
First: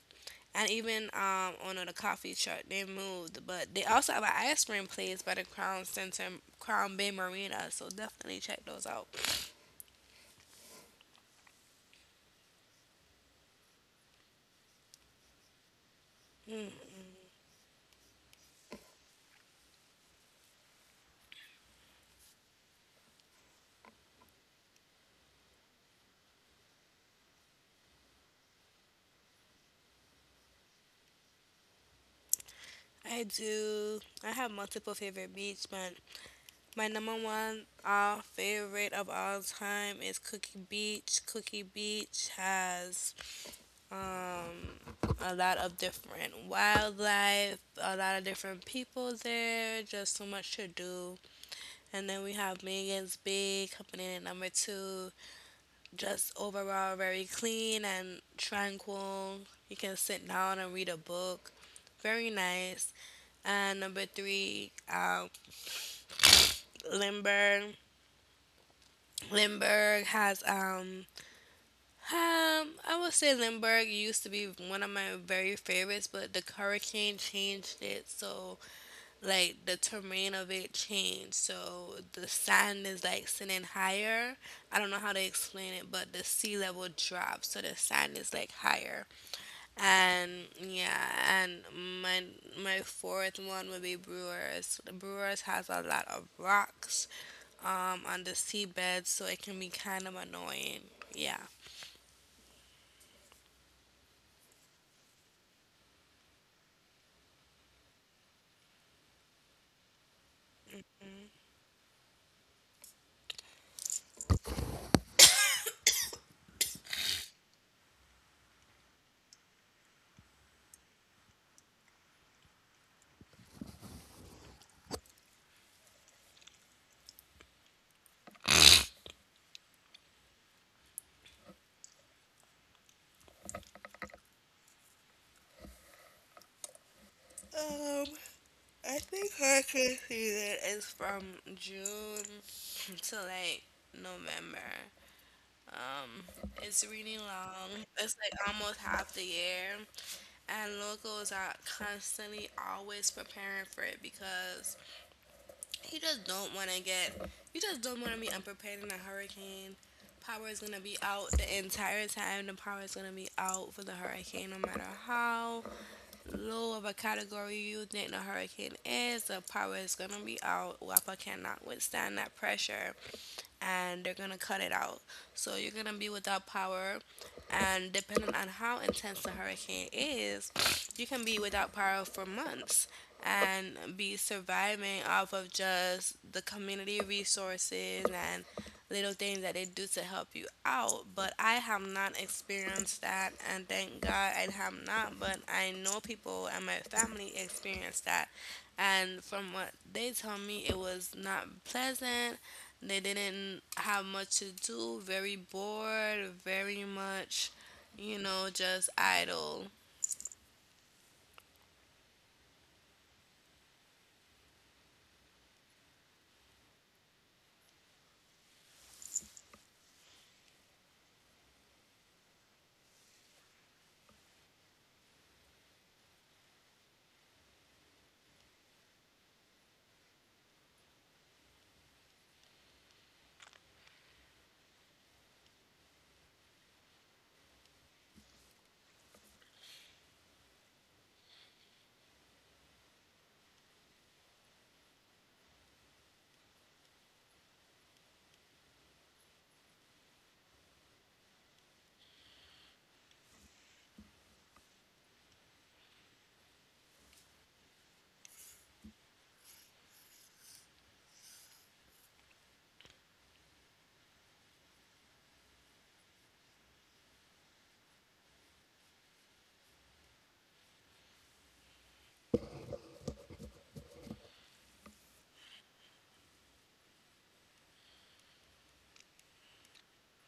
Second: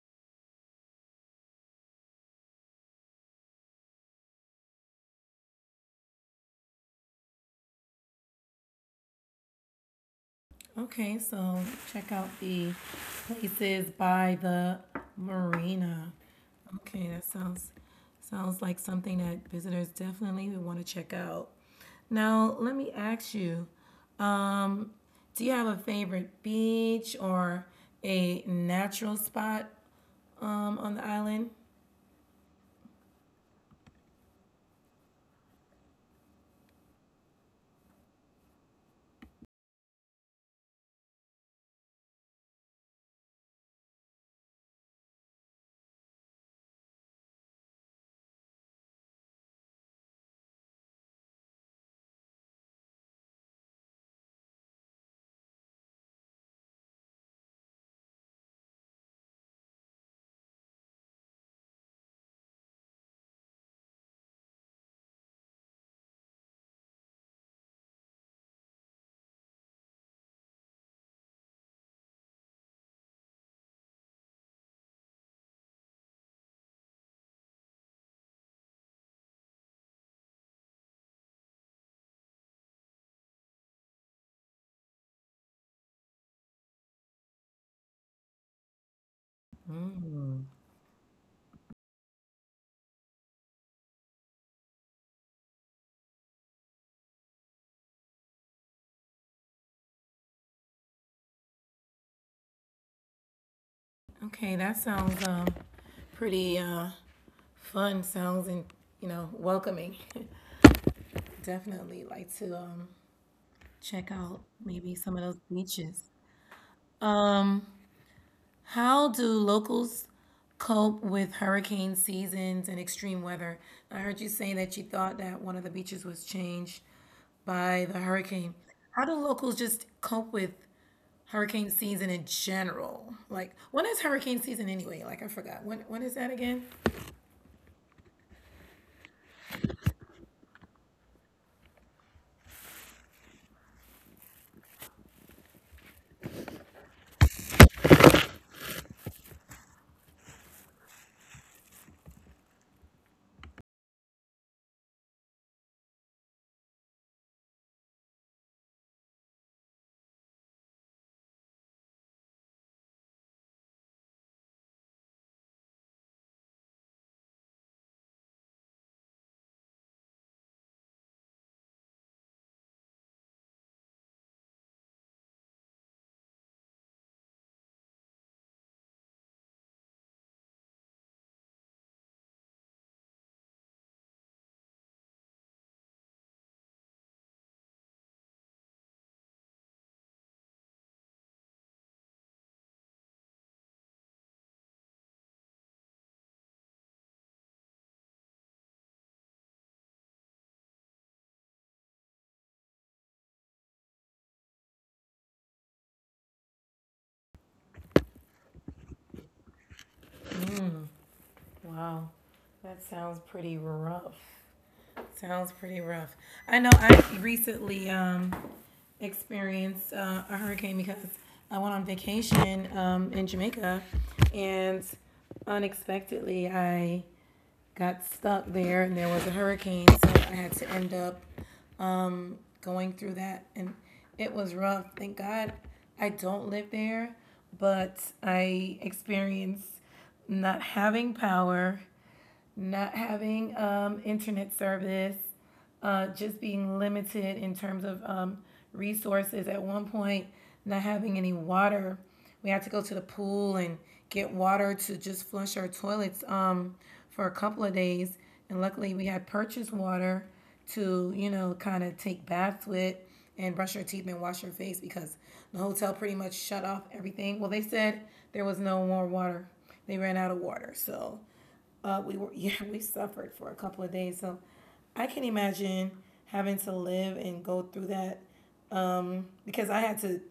B: And even um, on the coffee truck, they moved. But they also have an ice cream place by the Crown Center, Crown Bay Marina. So definitely check those out.
A: Okay, so check out the places by the marina. Okay, that sounds sounds like something that visitors definitely would want to check out. Now, let me ask you, um, do you have a favorite beach or a natural spot um, on the island?
B: I do. I have multiple favorite beach, but my number one uh, favorite of all time is Cookie Beach. Cookie Beach has um, a lot of different wildlife, a lot of different people there, just so much to do. And then we have Megan's Bay coming in at number two. Just overall very clean and tranquil. You can sit down and read a book. Very nice. And number three, um, Limburg. Limburg has um um I would say Limburg used to be one of my very favorites, but the hurricane changed it. So like the terrain of it changed. So the sand is like sitting higher. I don't know how to explain it, but the sea level dropped, so the sand is like higher. And
A: Mm.
B: yeah, and my my fourth one would be Brewers. Brewers has a lot of rocks um on the seabed, so it can be kind of annoying. Yeah.
A: Okay, that sounds um, pretty uh, fun. Sounds and you know welcoming. *laughs* Definitely like to um, check out maybe some of those beaches. Um, how do locals cope with hurricane seasons and extreme weather? I heard you saying that you thought that one of the beaches was changed by the hurricane. How do locals just cope with hurricane season in general? Like, when is hurricane season anyway? Like, I forgot. When when is that again?
B: Um, I think hurricane season is from June *laughs* to like November. Um, it's really long. It's like almost half the year, and locals are constantly always preparing for it because you just don't want to get. You just don't want to be unprepared in a hurricane. Power is gonna be out the entire time. The power is gonna be out for the hurricane, no matter how low of a category you think the hurricane is. The power is gonna be out. WAPA cannot withstand that pressure and they're gonna cut it out. So you're gonna be without power, and depending on how intense the hurricane is, you can be without power for months and be surviving off of just the community resources and little things that they do to help you out. But I have not experienced that, and thank God I have not. But I know people and my family experienced that, and from what they tell me, it was not pleasant. They didn't have much to do, very bored, very much, you know, just idle.
A: Wow, that sounds pretty rough. Sounds pretty rough. I know I recently um, experienced uh, a hurricane because I went on vacation um, in Jamaica and unexpectedly I got stuck there and there was a hurricane. So I had to end up going through that and it was rough. Thank God I don't live there, but I experienced not having power, not having um, internet service, uh, just being limited in terms of um, resources. At one point, not having any water. We had to go to the pool and get water to just flush our toilets um, for a couple of days. And luckily, we had purchased water to, you know, kind of take baths with and brush your teeth and wash your face because the hotel pretty much shut off everything. Well, they said there was no more water. They ran out of water. So uh, we were, *laughs* yeah, we suffered for a couple of days. So I can imagine having to live and go through that because I had to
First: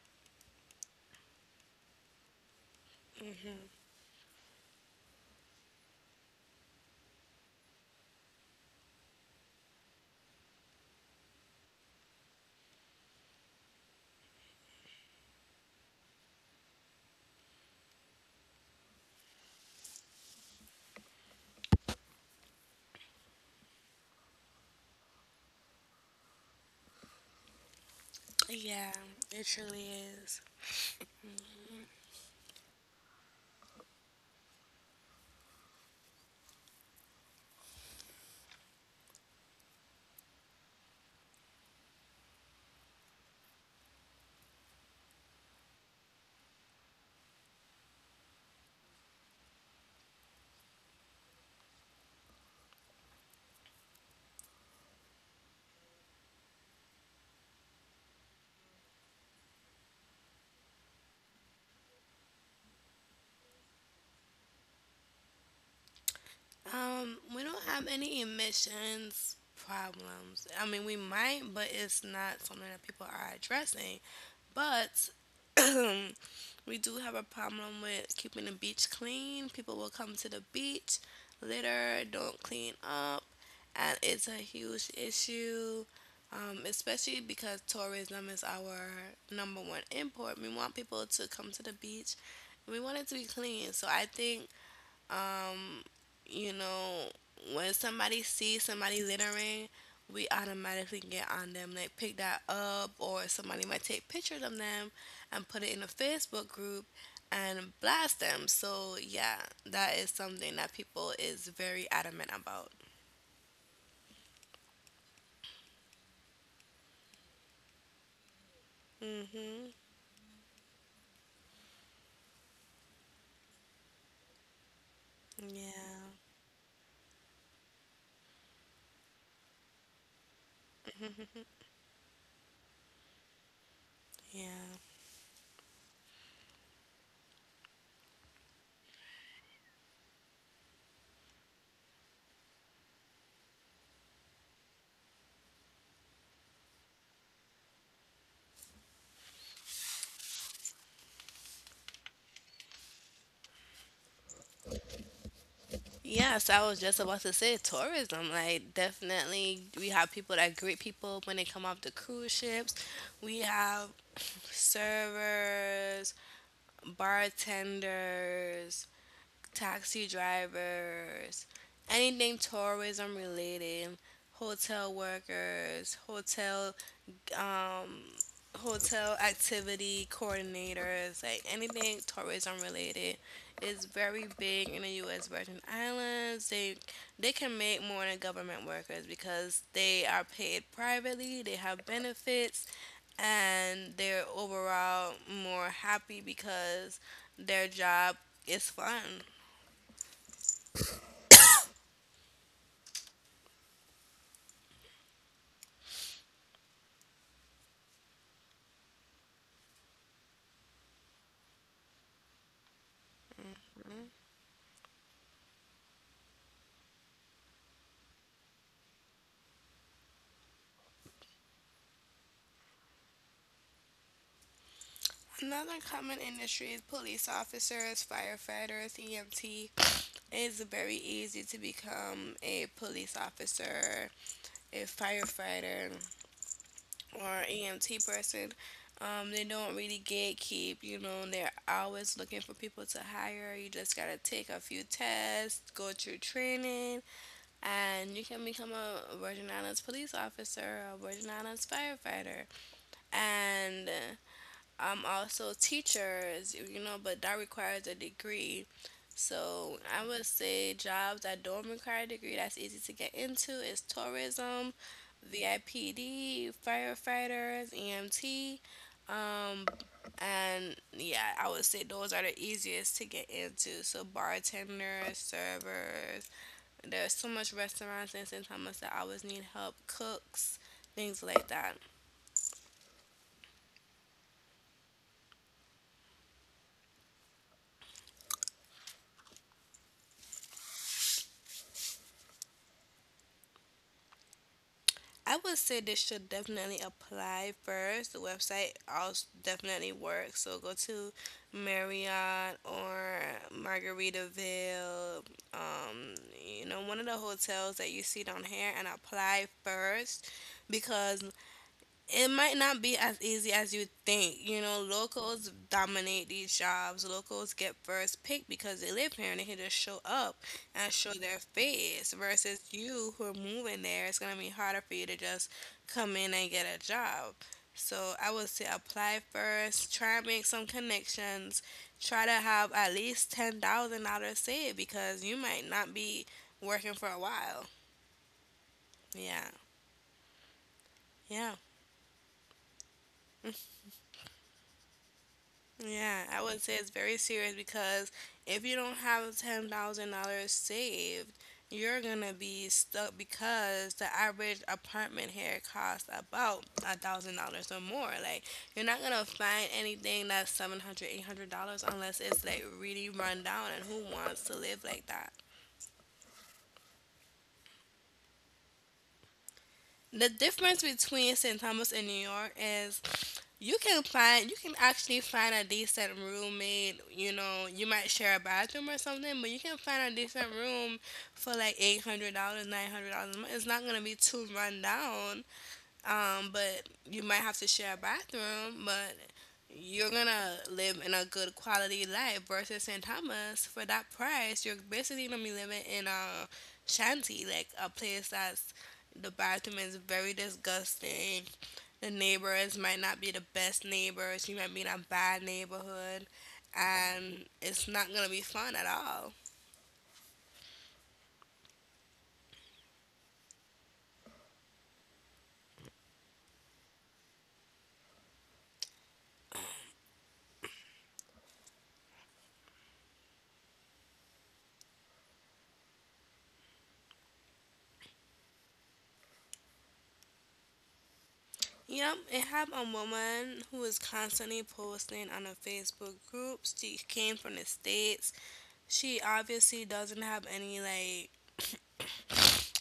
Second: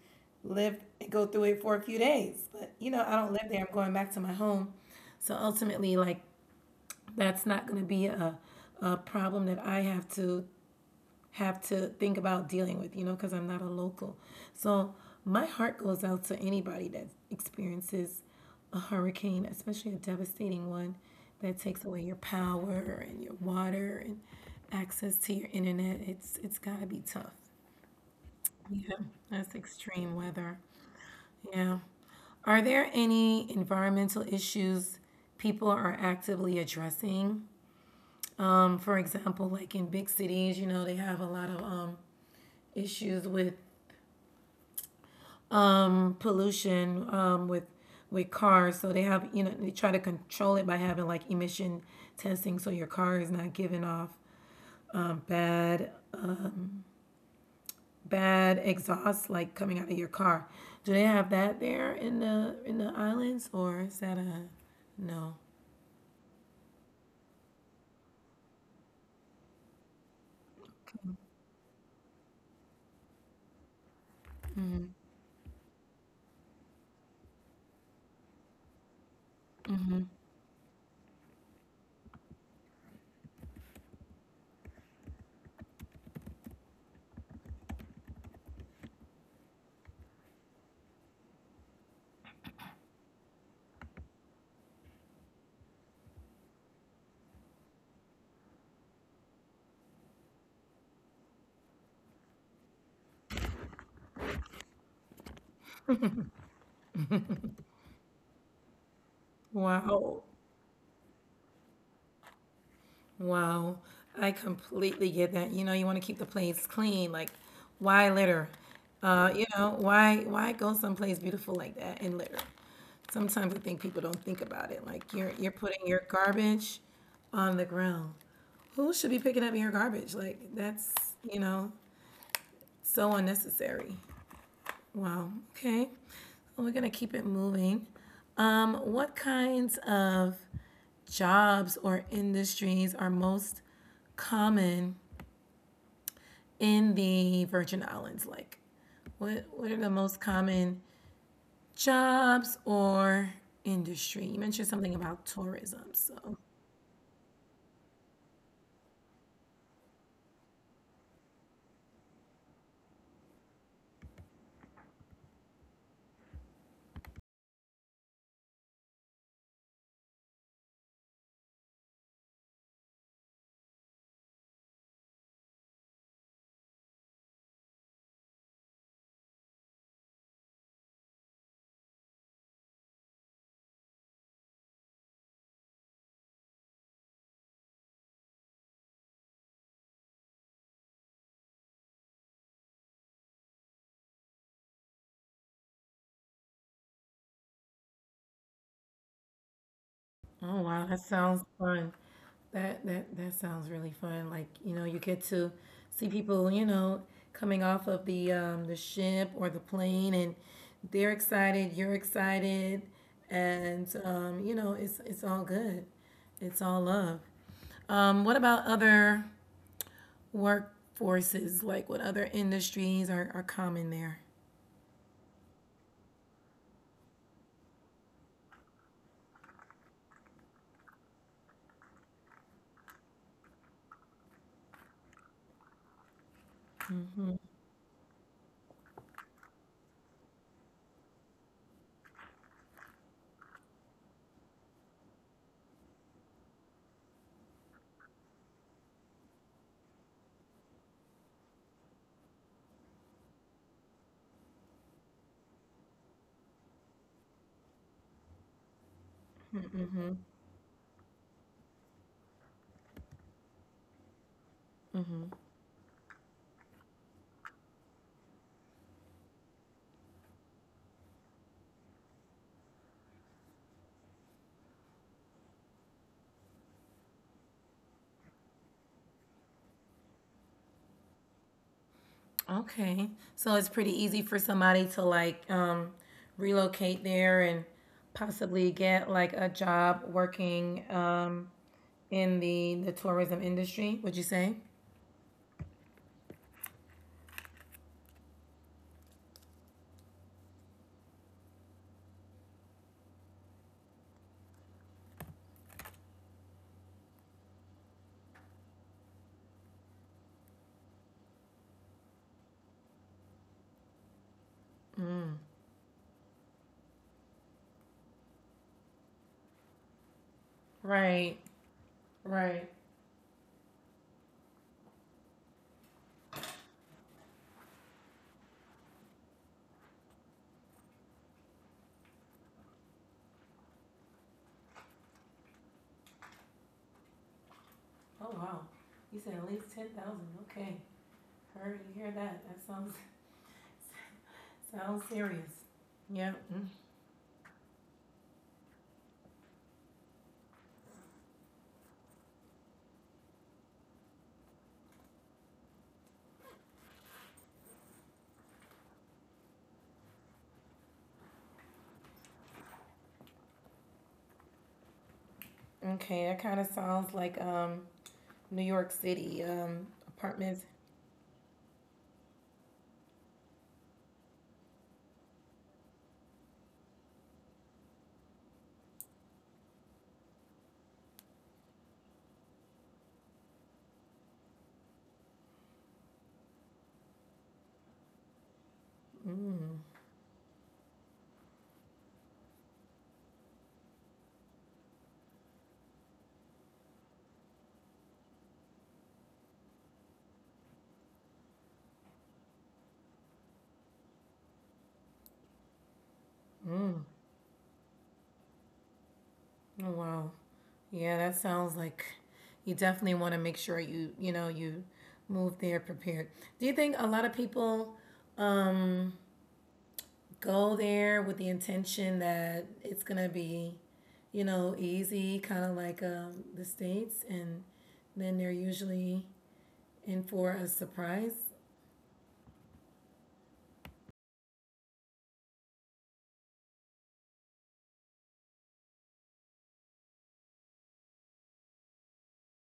A: live and go through it for a few days. But, you know, I don't live there. I'm going back to my home. So ultimately, like, that's not going to be a, a problem that I have to have to think about dealing with, you know, because I'm not a local. So my heart goes out to anybody that experiences a hurricane, especially a devastating one that takes away your power and your water and access to your internet. It's it's gotta be tough.
B: Yeah,
A: Yeah,
B: it
A: that's
B: truly
A: extreme
B: is.
A: weather. Yeah. Are there any environmental issues people are actively addressing? Um, for example, like in big cities, you know, they have a lot of um, issues with pollution, um, with with cars. So they have, you know, they try to control it by having like emission testing, so your car is not giving off um, bad bad exhaust like coming out of your car. Do they have that there in the in the islands, or is that a no?
B: Um, we don't have any emissions problems. I mean, we might, but it's not something that people are addressing. But *clears throat* we do have a problem with keeping the beach clean. People will come to the beach, litter, don't clean up, and it's a huge issue. Um, especially because tourism is our number one import. We want people to come to the beach. We want it to be clean. So I think, um, you know, when somebody sees somebody littering, we automatically get on them, like pick that up, or somebody might take pictures of them and put it in a Facebook group and blast them. So yeah, that is
A: Wow.
B: something that people is very adamant about.
A: Wow. I completely get that. You know, you want to keep the place clean. Like, why litter? Uh, you
B: Mhm.
A: know, why why go someplace beautiful like that and litter? Sometimes I think people don't think about it. Like you're you're putting your
B: Yeah.
A: garbage on the ground. Who should be picking up your garbage? Like that's, you
B: *laughs*
A: know, so unnecessary.
B: Yeah.
A: Wow. Okay. So we're gonna keep it moving. Um, what kinds of jobs or industries are most common in the Virgin Islands? Like, what what are the most common jobs or industry? You mentioned something about tourism, so
B: Yes, I was just about to say tourism. Like, definitely, we have people that greet people when they come off the cruise ships. We have servers, bartenders, taxi drivers, anything tourism related, hotel workers, hotel um, hotel activity coordinators, like anything tourism related, is very big in the U S. Virgin Islands. They they can make more than government workers because they are paid privately. They have benefits, and they're overall more happy because their job is fun.
A: Oh wow, that sounds fun. That that that sounds really fun. Like, you know, you get to see people, you know, coming off of the um the ship or the plane, and they're excited, you're excited, and um, you know, it's it's all good. It's all love. Um, what about other workforces? Like what other industries are, are common there?
B: Another common industry is police officers, firefighters, E M T. It's very easy to become a police officer, a firefighter, or E M T person. Um, they don't really gatekeep, you know, and they're always looking for people to hire. You just gotta take a few tests, go through training, and you can become a Virgin Islands police officer, a Virgin Islands firefighter. And I'm also teachers, you know, but that requires a degree. So I
A: Mm-hmm.
B: would say jobs that don't require a degree that's easy to get into is tourism, V I P D, firefighters, E M T, um, and yeah, I would say those are the easiest to get into. So bartenders, servers, there's so much restaurants and sometimes that always need help, cooks, things like that.
A: Okay. So it's pretty easy for somebody to like um, relocate there and possibly get like a job working um, in the the tourism industry, would you say?
B: I would say they should definitely apply first. The website also definitely works. So go to Marriott or Margaritaville, um, you know, one of the hotels that you see down here and apply first because it might not be as easy as you think. You know
A: Mm.
B: locals dominate these jobs. Locals get first pick because they live here and they can just show up and show their
A: Right.
B: face. Versus
A: Right.
B: you who are moving there, it's gonna be harder for you to just come in and get a job. So I would say apply first, try and make some connections, try to have at least ten thousand dollars saved because you might not be working for a while.
A: Oh wow. You said
B: Yeah.
A: at least ten thousand. Okay.
B: Yeah.
A: Heard you hear that? That sounds *laughs* sounds serious.
B: Yeah,
A: Yeah.
B: I would
A: Mm.
B: say it's very serious because if you don't have ten thousand dollars saved, you're gonna be stuck because the average apartment here costs about a thousand dollars or more. Like, you're not gonna find anything that's seven hundred, eight hundred dollars unless it's like really run down and who wants to live like that?
A: Okay, that kind of sounds like um New York City um
B: The
A: apartments.
B: difference between Saint Thomas and New York is you can find you can actually find a decent roommate. You know, you might share a bathroom or something, but you can find a decent room for like eight hundred dollars, nine hundred dollars a month. It's not gonna be too run down, um, but you might have to share a bathroom, but
A: Mm.
B: you're gonna live in a good quality life versus Saint Thomas for that price. You're basically gonna be living in a shanty, like a place that's the bathroom is very disgusting. The neighbors might not be the best neighbors. You might be in a bad neighborhood,
A: Mm.
B: and it's not gonna be fun at all.
A: Oh wow. Yeah, that sounds like you definitely want to make sure you, you know, you move there prepared. Do you think a lot of people um go there with the intention that it's going to be, you know, easy, kind of like um the states, and then they're usually in for a surprise?
B: Yep, I have a woman who is constantly posting on a Facebook group. She came from the States. She obviously doesn't have any like,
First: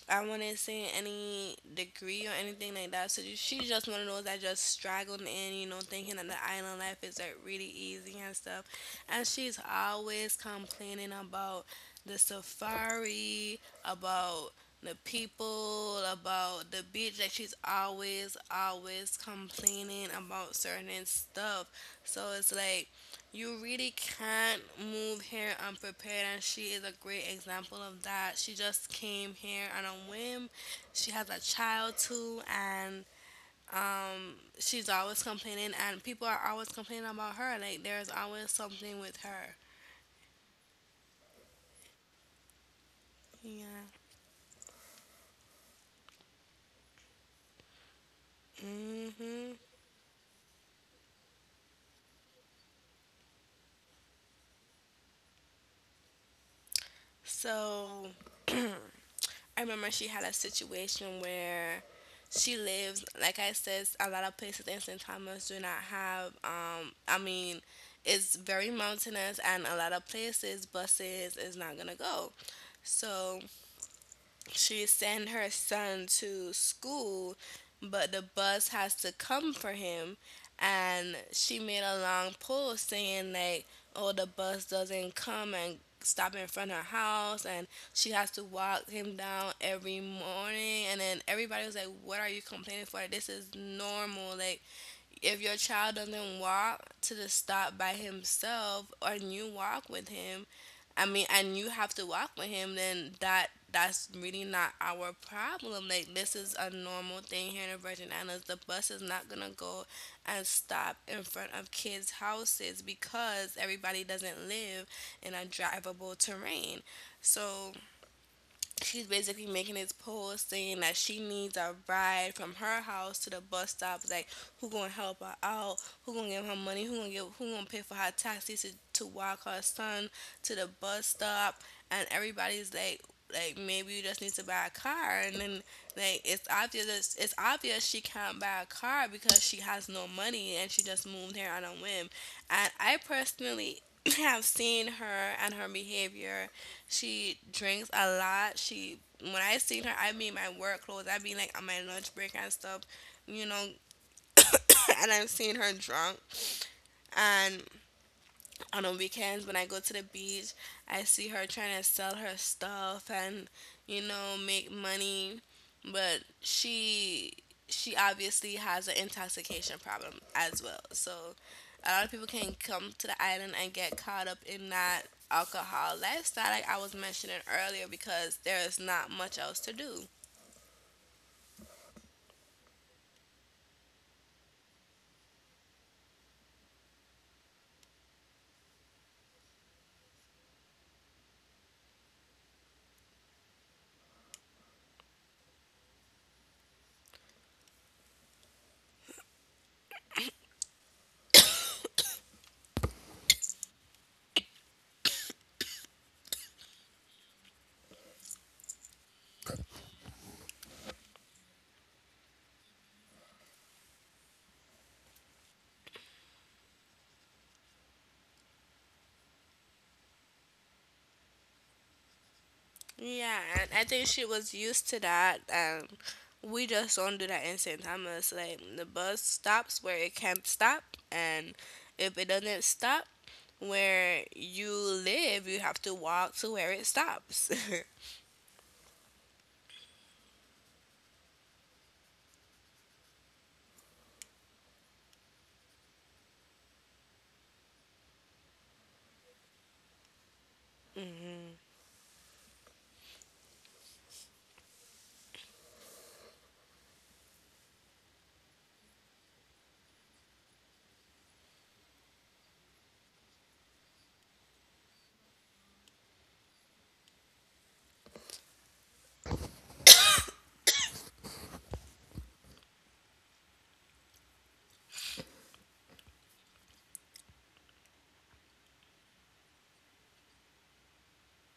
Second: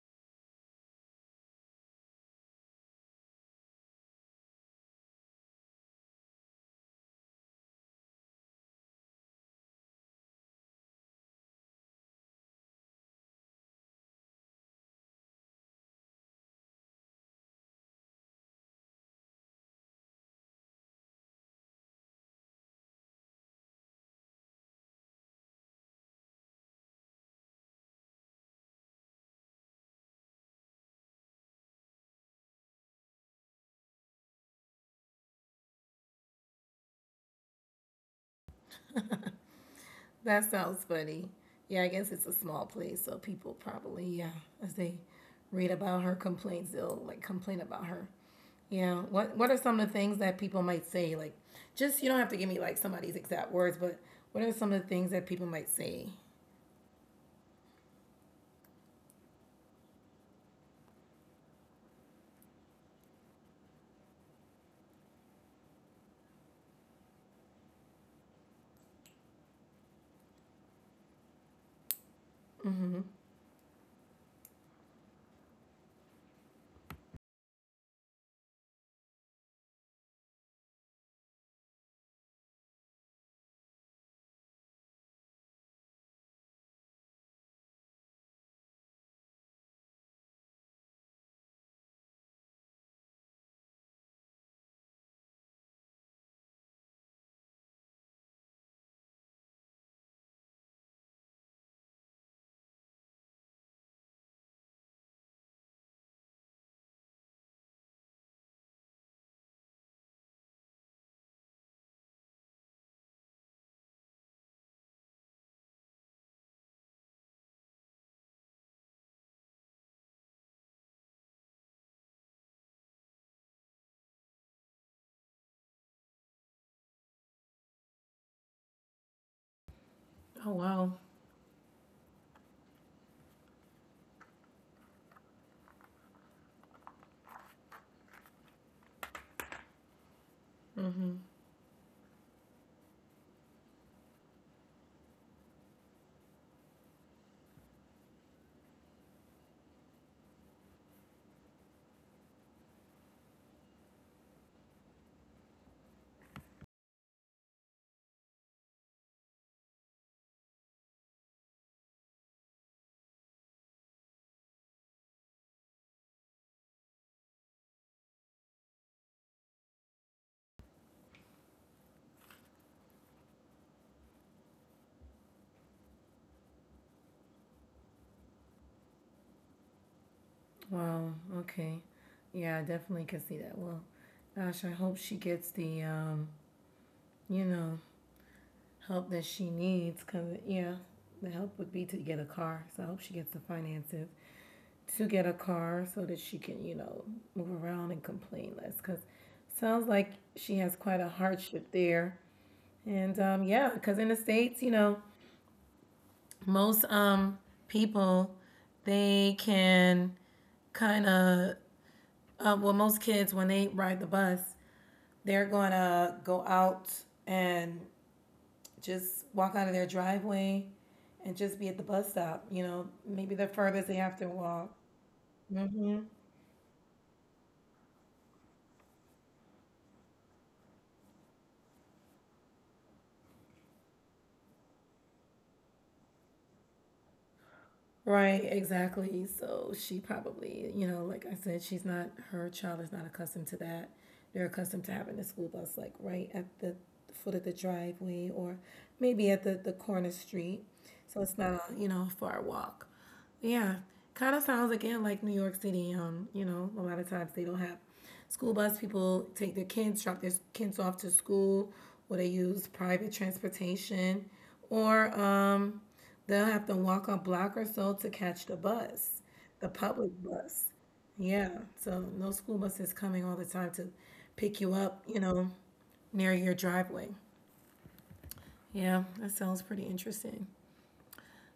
B: I wouldn't say, any degree or anything like that. So ju- she's just one of those that just straggled in, you know, thinking that the island life is like really easy and stuff. And she's always complaining about the safari, about the people, about the beach. Like she's always, always complaining about certain stuff. So it's like you really can't move here unprepared, and she is a great example of that. She just came here on a whim. She has a child too, and um, she's always complaining, and people are always complaining about her. Like, there's always something with her.
A: That sounds funny. Yeah, I guess it's a small place, so people
B: Yeah.
A: probably, yeah, as they read about her complaints, they'll like complain about her. Yeah. What What
B: Hmm.
A: are some of the things that people might say? Like, just you don't have to give me like somebody's exact words, but what are some of the things that people might say?
B: So. *clears throat* I remember she had a situation where she lives, like I said, a lot of places in Saint Thomas do not have, um, I mean, it's very mountainous and a lot of places, buses is not gonna go.
A: Mm-hmm.
B: So she send her son to school, but the bus has to come for him. And she made a long post saying like, "Oh, the bus doesn't come and stop in front of her house, and she has to walk him down every morning." And then everybody was like, "What are you complaining for? This is normal. Like, if your child doesn't walk to the stop by himself or you walk with him, I mean, and you have to walk with him, then that that's really not our problem. Like this is a normal thing here in the Virgin Islands. The bus is not gonna go and stop in front of kids houses because everybody doesn't live in a drivable terrain. So she's basically making this post saying that she needs a ride from her house to the bus stop. Like, who gonna help her out? Who gonna give her money? Who gonna give? Who gonna pay for her taxi to to walk her son
A: Oh
B: to the
A: wow,
B: bus stop? And everybody's like. Like maybe you just need to buy a car, and then like it's obvious it's obvious she can't buy a car because she has no money and she just moved here on a whim. And I personally *clears throat* have seen her and her behavior. She drinks a lot. She, when I seen her, I mean my work clothes. I mean like on my lunch break and stuff, you know. *coughs* And I've seen her drunk, and on the weekends when I go to the beach, I see her trying to sell her stuff and you know make money, but she she obviously has an intoxication problem as well. So a lot of people can come to the island and get caught up in that alcohol lifestyle like I was mentioning earlier because there is not much else to do.
A: wow. Okay. Yeah, I definitely can see that. Well, gosh, I hope she gets the, um, you know, help that she needs. Cause yeah, the help would be to get a car. So I hope she gets the finances to get a car so that she can, you know, move around and complain less. Because sounds like she has quite a hardship there. And um, yeah, because in the states, you know, most um, people they can kind of uh, well, most kids when they ride the bus, they're gonna go out and just walk out of their driveway and just be at the bus stop. You know, maybe
B: Yeah,
A: the
B: and I
A: furthest they
B: think
A: have
B: she
A: to
B: was
A: walk
B: used to that. Um, we just don't do that in Saint Thomas. Like the bus stops where it can stop, and if it doesn't stop where you live, you have to walk to where it stops. *laughs*
A: Right, exactly. So she probably, you know, like I said, she's not, her child is not accustomed to that. They're accustomed to having the school bus like right at the foot of the driveway, or maybe at the, the corner street. So it's not a, you know, a far walk. Yeah, kind of sounds again like New York City. Um, you know, a lot of times they don't have school bus. People take their kids, drop their kids off to school, or they use private transportation, or um, they'll have to walk a block or so to catch the bus, the public bus. Yeah, so no school bus is coming all the time to pick you up. You know, near your driveway. Yeah, that sounds pretty interesting.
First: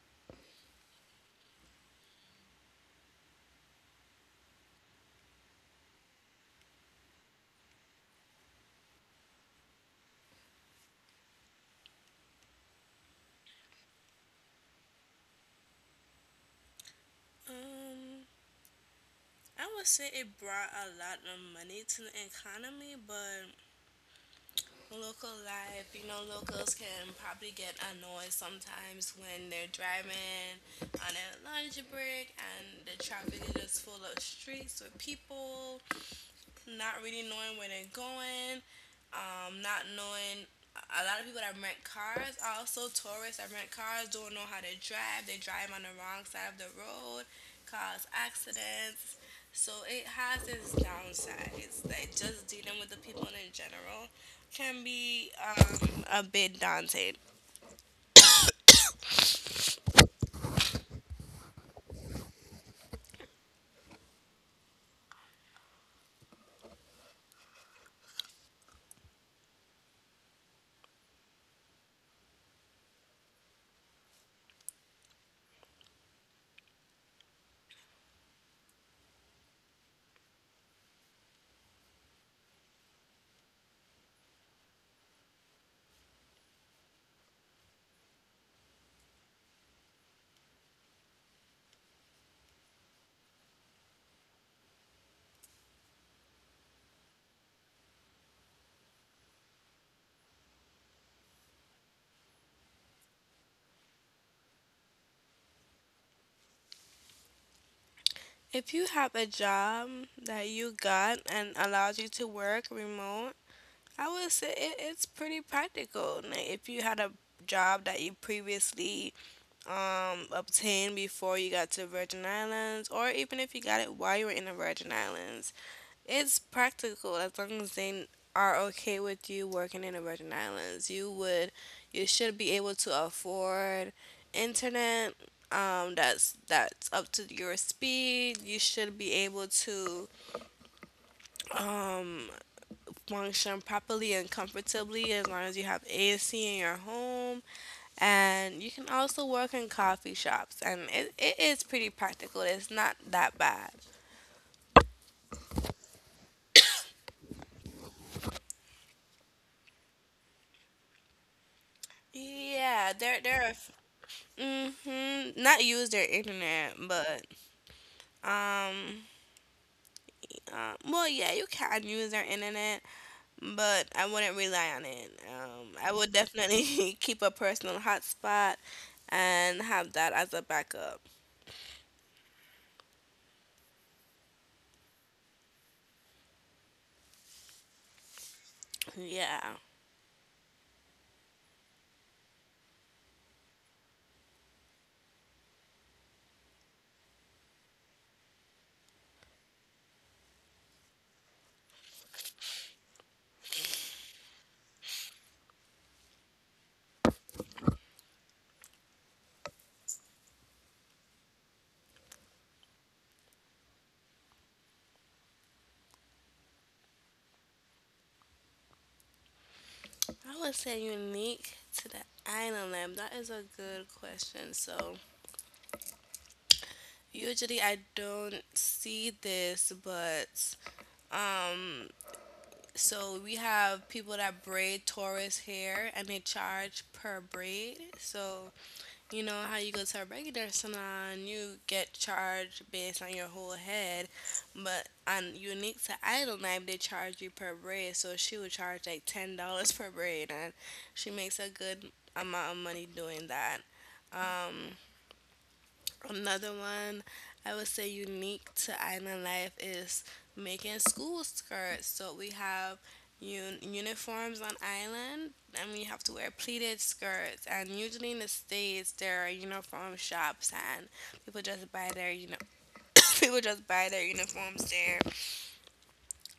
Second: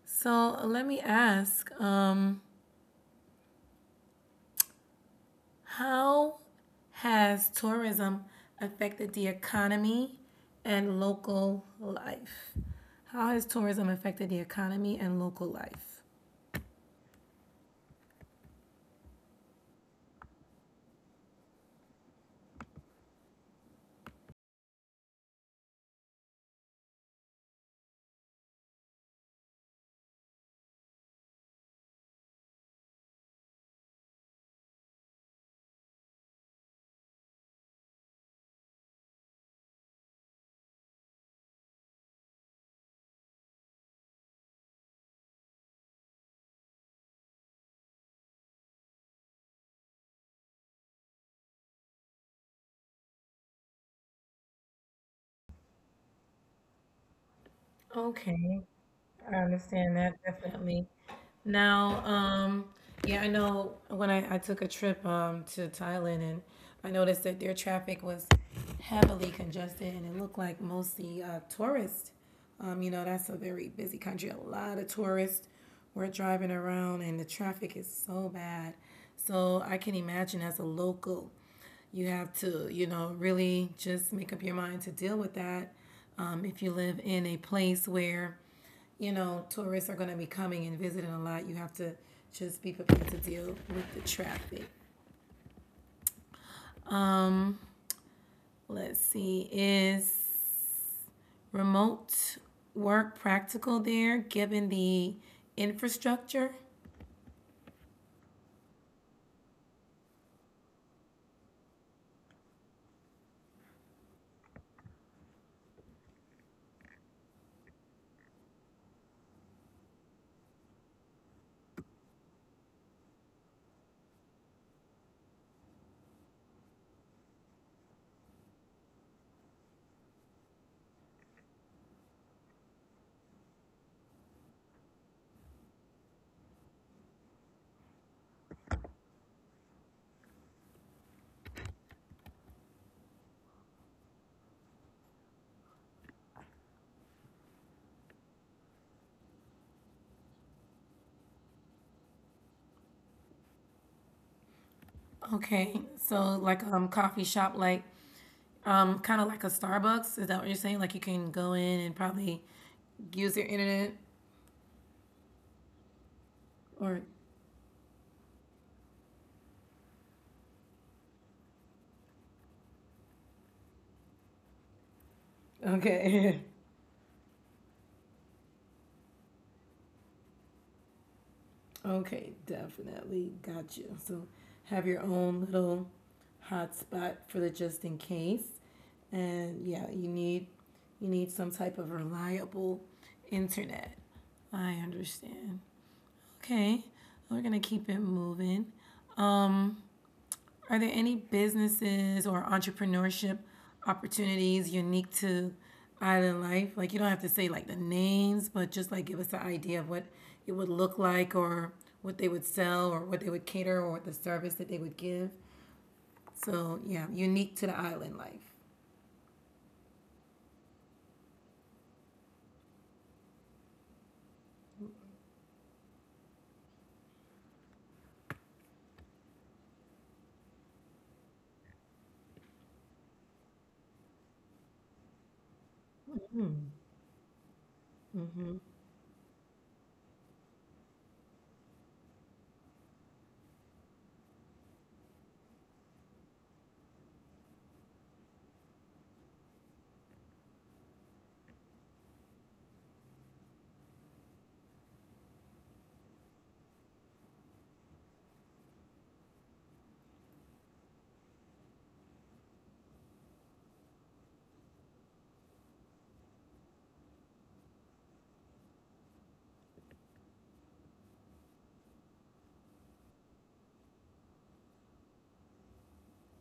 A: So let me ask. Um, How has tourism affected the economy and local life? How has tourism affected the economy and local life?
B: Um, I would say it brought a lot of money to the economy, but local life. You know, locals can probably get annoyed sometimes when they're driving on a lunch break and the traffic is full of streets with people not really knowing where they're going, um, not knowing a lot of people that rent cars also tourists that rent cars don't know how to drive. They drive on the wrong side of the road, cause accidents. So it has its downsides. Like just dealing with the people in general can be um, a bit daunting.
A: Okay. I understand that definitely. Now, um, yeah, I know when I, I took a trip um to Thailand, and I noticed that their traffic was heavily congested and it looked like mostly uh, tourists. Um, you know, that's a very busy country. A lot of tourists were driving around and the traffic is so bad. So I can imagine as a local, you have to, you know, really just make up your mind to deal with that. Um, if you live in a place where, you know, tourists are going to be coming and visiting a lot. You have to just be prepared to deal with the traffic. Um, let's see, is remote work practical there given the infrastructure?
B: If you have a job that you got and allows you to work remote, I would say it, it's pretty practical. Now, if you had a job that you previously um, obtained before you got to the Virgin Islands, or even if you got it while you were in the Virgin Islands, it's practical as long as they are okay with you working in the Virgin Islands. You would, you should be able to afford internet. Um, that's that's up to your speed. You should be able to um function properly and comfortably as long as you have A C in your home. And you can also work in coffee shops, and it, it is pretty practical. It's not that bad.
A: Okay, so like um coffee shop, like um kind of like a Starbucks. Is that what you're saying? Like you can go in and probably
B: Yeah, they're
A: use your
B: they're
A: internet
B: mm-hmm, not use their internet,
A: or
B: but um, uh, well, yeah, you can use their internet, but I wouldn't rely on it. Um, I would
A: okay. *laughs*
B: definitely *laughs* keep a personal hotspot and have that as a backup.
A: Okay, definitely. Got you. So have your own little hotspot for the just in case.
B: Yeah.
A: And yeah, you need you need some type of reliable internet. I understand. Okay. We're gonna keep it moving. Um, are there any businesses or entrepreneurship opportunities unique to Island Life? Like, you don't have to say like the names, but just like give us an idea of what it would look like or what they would sell or what they would cater or what the service that they would give. So, yeah, unique to the Island Life.
B: I would say unique to the island lamp. That is a good question. So usually I don't see this, but um, so we have people that braid Taurus hair and they charge per braid. So
A: Mm-hmm.
B: you know how you go to a regular salon, you get charged based on your whole head, but on unique to Idol Night, they charge you per braid. So she would charge like ten dollars per braid, and she makes a good amount of money doing that. Um, Another one I would say unique to island life is making school skirts. So we have un- uniforms on island, and we have to wear pleated skirts. And usually in the states, there are uniform shops, and people just buy their you know *coughs* people just buy their uniforms there.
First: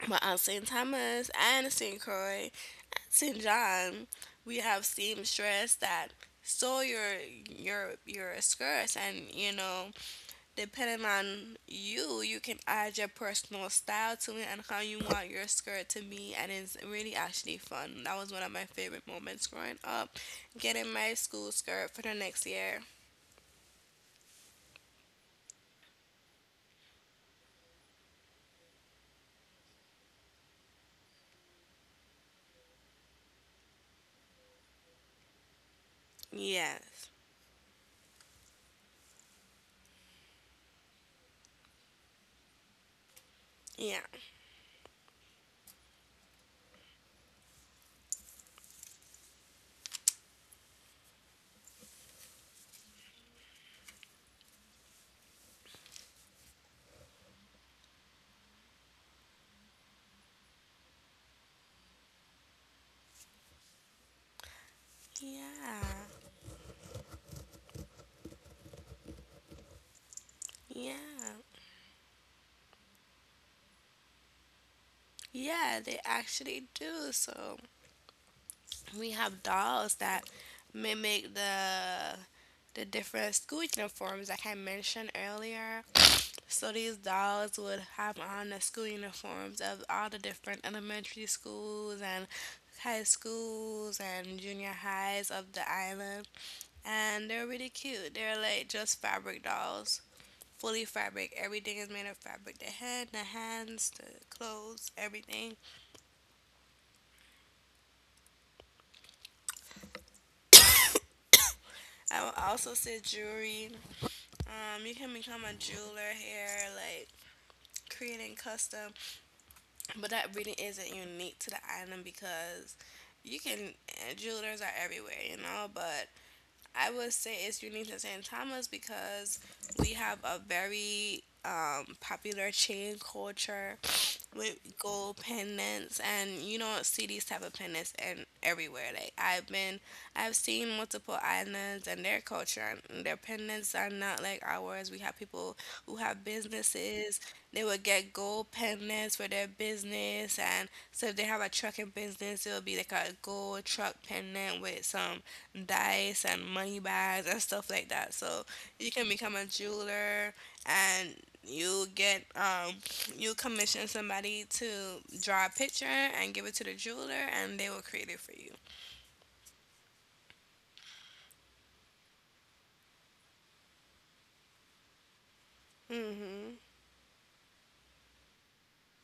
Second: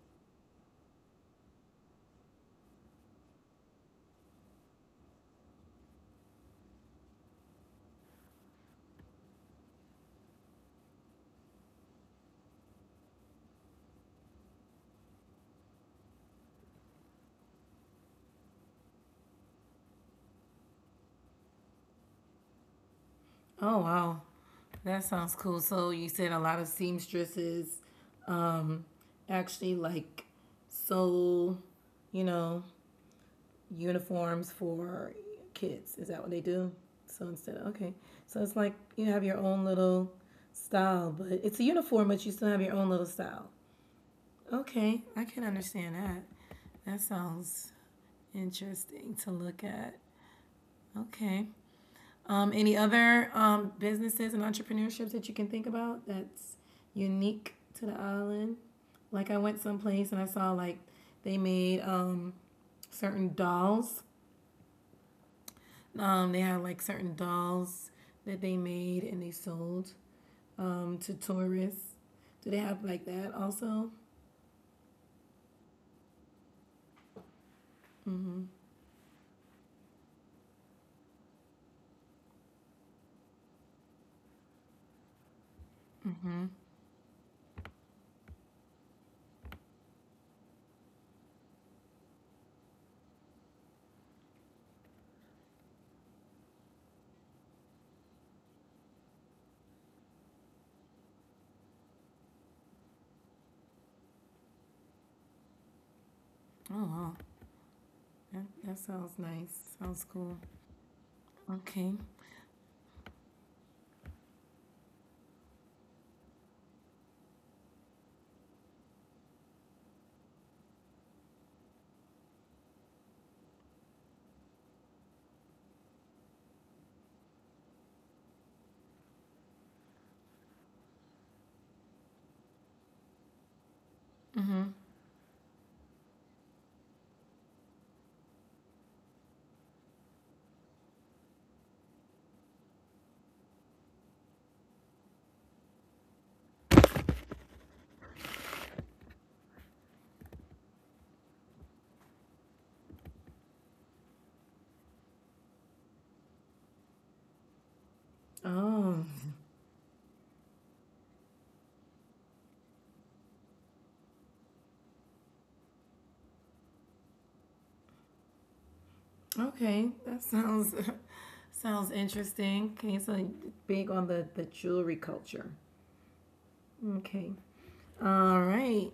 B: But on Saint Thomas and Saint Croix, Saint John, we have seamstress that sew your your your skirts, and you know, depending on you, you can add your personal style to it and how you want your skirt to be, and it's really actually fun. That was one of my favorite moments growing up, getting my school skirt for the next year.
A: Oh, wow. That sounds cool. So, you said a lot of seamstresses actually like sew, you know, uniforms for kids. Is that what they do?
B: Yes,
A: So instead, of, okay. So it's like you have your own little style, but it's a uniform, but you still have your own little style.
B: yeah,
A: Okay, I can understand that. That sounds interesting to look at. Okay. Um, any other um, businesses and entrepreneurships that you can think about that's unique to the island? Like I went someplace and I saw like they made um, certain dolls
B: yeah,
A: Um, they had like certain dolls that they made and they sold um, to
B: yeah,
A: tourists. Do they have like that also?
B: yeah. They actually do. So
A: Mm-hmm.
B: we have dolls that mimic the the different school uniforms, like I mentioned earlier. So these dolls would have on the school uniforms of all the different elementary schools and high schools and junior highs of the island. And they're really cute. They're like just fabric dolls, fully fabric. Everything is made of fabric, the head, the hands, the clothes, everything.
A: Oh, wow. that, that sounds nice. Sounds cool. Okay.
B: I will also say jewelry. Um, you can become a jeweler here, like creating custom. But that really isn't unique to the island because you can, uh, jewelers are everywhere, you know. But I would say it's unique to Saint Thomas because we have a very um, popular chain culture with
A: Mm-hmm.
B: gold pendants, and you don't see these type of pendants and everywhere. Like I've been, I've seen multiple islands and their culture. And their pendants are not like ours. We have people who have businesses. They would get gold pendants for their business, and so if they have a trucking business, it would be like a gold truck pendant with some dice and money bags and stuff like that. So you
A: Oh,
B: can become a jeweler and you get um you commission somebody to draw a picture and give it to the jeweler and they will create it for you.
A: okay. That sounds *laughs* sounds interesting. Okay, so big on the the jewelry culture.
B: Mhm.
A: Okay. All right.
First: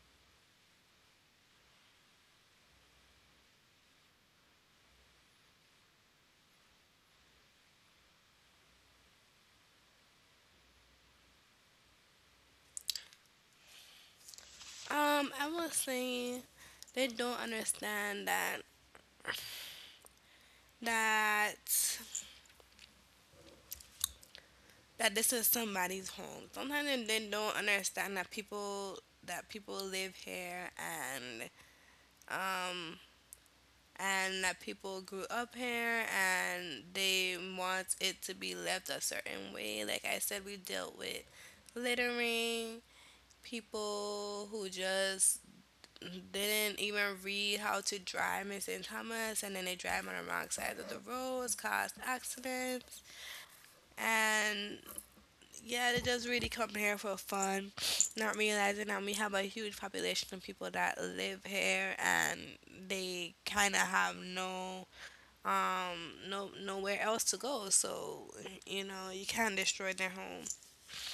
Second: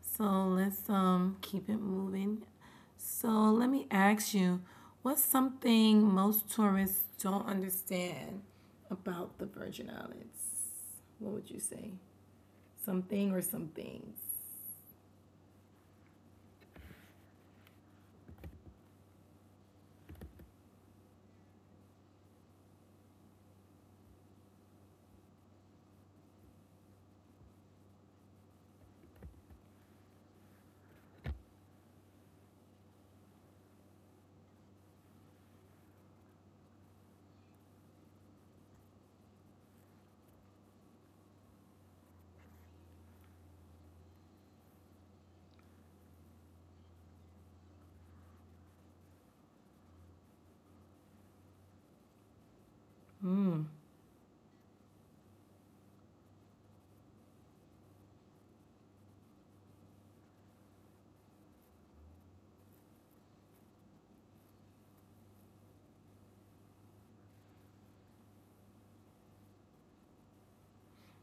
A: So let's um keep it moving. So let me ask you, what's something most tourists don't understand about the Virgin Islands? What would you say? Something or some things?
B: Um, I would say they don't understand that that that this is somebody's home. Sometimes they they don't understand that people that people live here and um. and that people grew up here and they want it to be left a certain way. Like I said, we dealt with littering, people who just didn't even read how to drive in Saint Thomas and then they drive on the wrong side of the roads, caused accidents.
A: Hmm.
B: And yeah, they just really come here for fun, not realizing that we have a huge population of people that live here and they kind of have no um no nowhere else to go, so you know, you can't destroy their home.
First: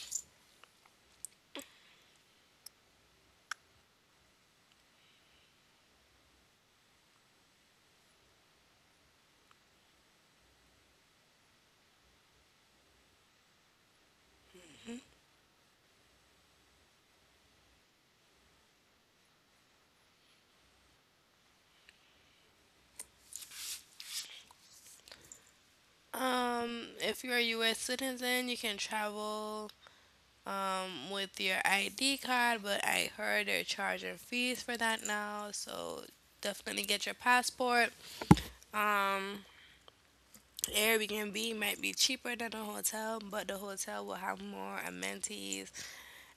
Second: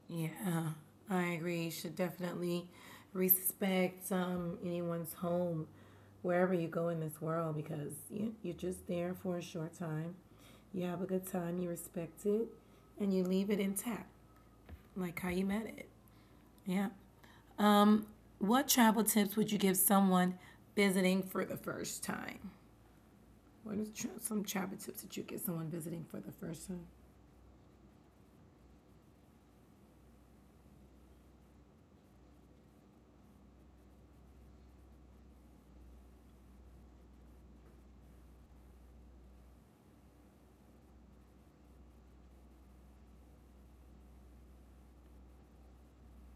A: Yeah, I agree. You should definitely respect um, anyone's home wherever you go in this world because you, you're just there for a short time. You have a good time, you respect it, and you leave it intact, like how you met it. Yeah. Um, what travel tips would you give someone visiting for the first time? What is tra- some travel tips that you give someone visiting for the first time?
B: Um if you're a US citizen, you can travel um with your ID card, but I heard they're charging fees for that now, so definitely get your passport. um Airbnb might be cheaper than a hotel, but the hotel will have more amenities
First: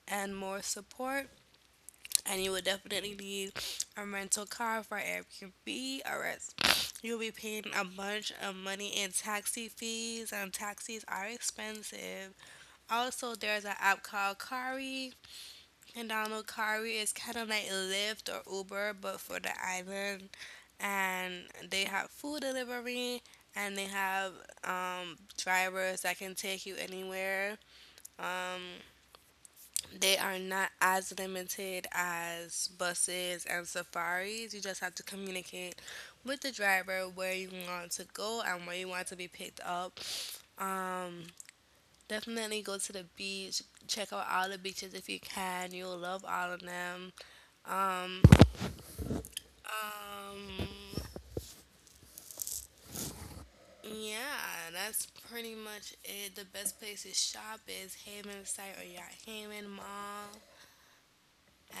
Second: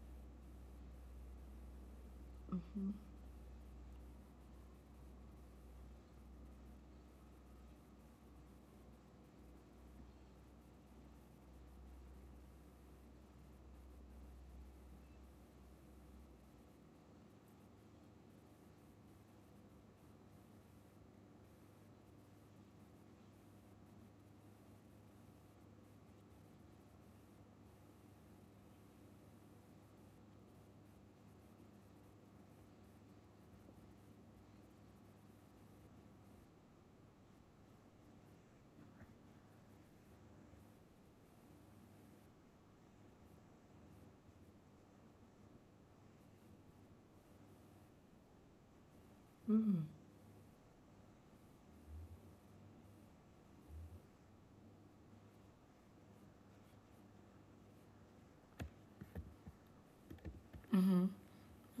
B: and more support, and you would
A: Mhm.
B: definitely need a rental car for Airbnb, or else you'll be paying a bunch of money in taxi fees, and taxis are expensive. Also, there's an app called Kari. And download Kari. It's kind of like Lyft or Uber, but for the island. And they have food delivery, and they have um, drivers that can take you anywhere. Um, they are not as limited as buses and safaris. You just have to communicate with the driver where you want to go and where you want to be picked up. Um, Definitely go to the beach. Check out all the beaches if you can. You'll love all of them. Um,
A: Mhm.
B: um, yeah, that's pretty much it. The best place to shop is Haven Site or Yacht Haven Mall
A: Mhm.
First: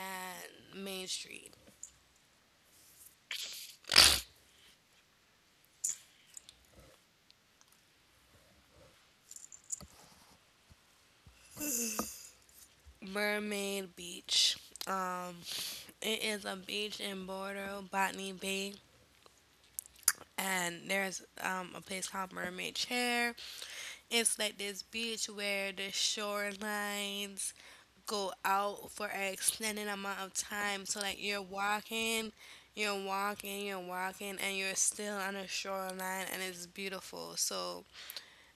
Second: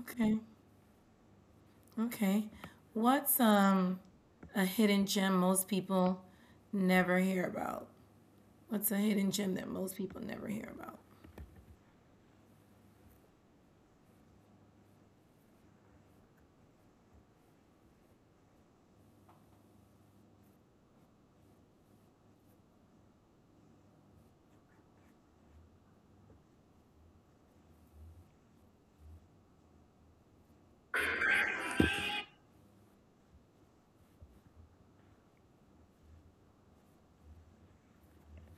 A: Okay.
B: Main Street.
A: Okay. What's um a hidden gem most people never hear about? What's a hidden gem that most people never hear about?
B: Mermaid Beach. Um, it is a beach in Bordeaux, Botany Bay, and there's um, a place called Mermaid Chair. It's like this beach where the shorelines go out for an extended amount of time. So like you're walking, you're walking, you're walking, and you're still on the shoreline, and it's beautiful. So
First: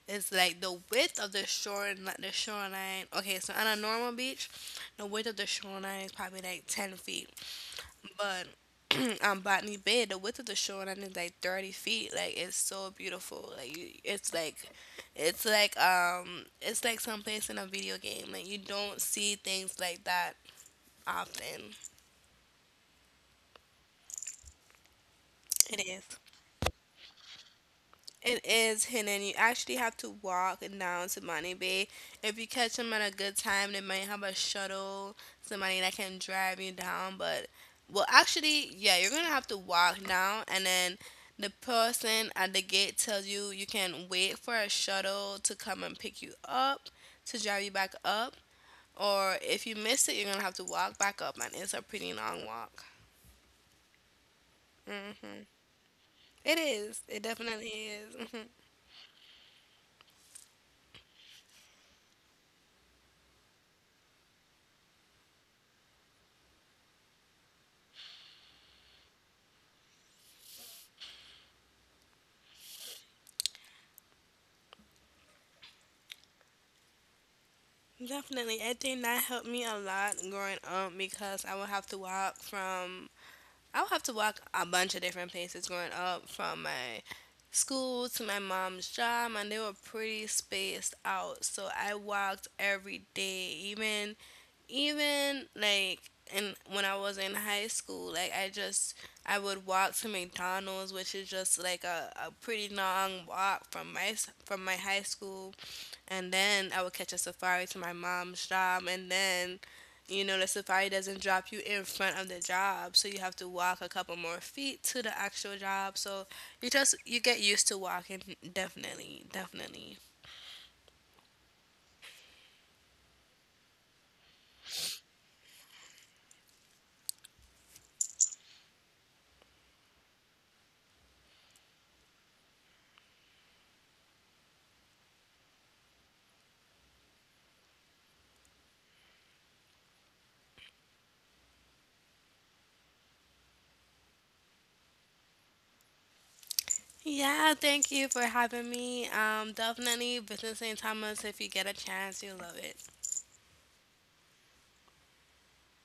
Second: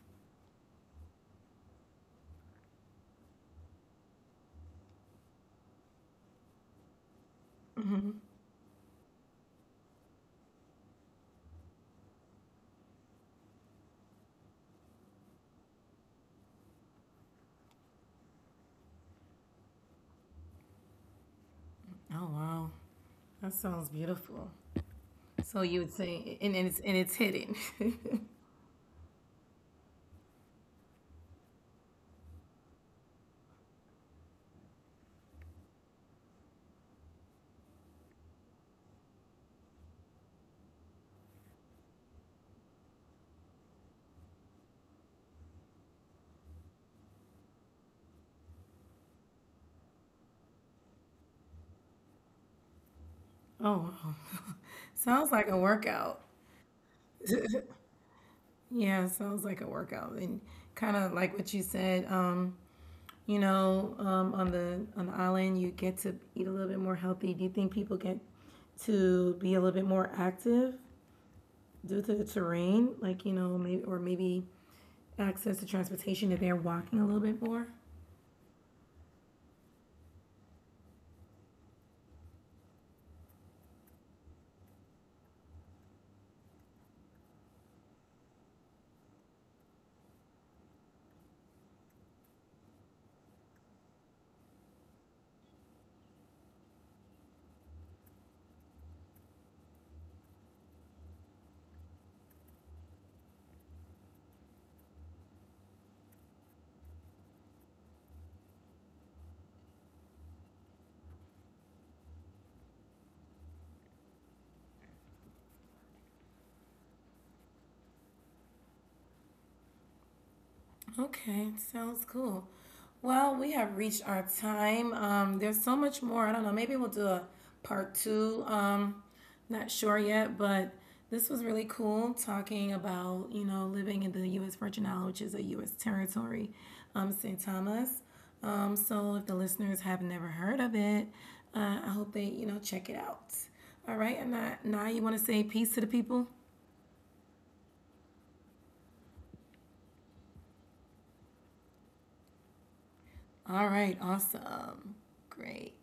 B: it's like the width of the shore, like the shoreline. Okay, so on a normal beach, the width of the shoreline is probably like ten feet,
A: Mhm.
B: but *clears throat* on Botany Bay, the width of the shoreline is like thirty feet. Like it's so beautiful. Like you, it's like, it's like um, it's like someplace in a video game. Like you don't see things like that often.
A: Oh wow, that sounds beautiful. So you
B: It
A: would
B: is.
A: say, and, and it's and it's hidden. *laughs*
B: It is hidden. You actually have to walk down to Money Bay. If you catch them at a good time, they might have a shuttle, somebody that can drive you down. But, well, actually, yeah, you're gonna have to walk down, and then the person at the gate tells you you can wait for a shuttle to come and pick you up, to drive you back up, or if you miss it, you're gonna have to walk back up, and it's a pretty long walk.
A: Oh wow, sounds
B: Hmm.
A: like a workout.
B: It is. It
A: *laughs*
B: definitely is. *laughs*
A: Yeah, sounds like a workout, and kind of like what you said. Um, you know, um, on the on the island, you get to eat a little bit more healthy. Do you think people get to be a little bit more active due to the terrain, like you know, maybe or maybe access to transportation if they're walking a little bit more?
B: Definitely. I think that helped me a lot growing up because I would have to walk from I would have to walk a bunch of different places growing up from my school to my mom's job, and they were pretty spaced out. So I walked every day. Even even like in when I was in high school, like I just I would walk to McDonald's, which is just like a, a pretty long walk from my s- from my high school, and then I would catch a safari to my mom's job, and then, you know, the safari doesn't drop you in front of the job, so you have to walk a couple more feet to the actual job. So you just you get used to walking, definitely, definitely.
A: Okay, sounds cool. Well, we have reached our time. Um, there's so much more. I don't know. Maybe we'll do a part two. Um, not sure yet, but this was really cool talking about, you know, living in the U S. Virgin Islands, which is a U S territory, um, Saint Thomas. Um, so if the listeners have never heard of it, uh, I hope they, you know, check it out. All right. And now, now you want to say peace to the people?
B: Yeah, thank you for having me. Um, definitely visit Saint Thomas if you get a chance, you'll love it.
A: All right. Awesome. Great.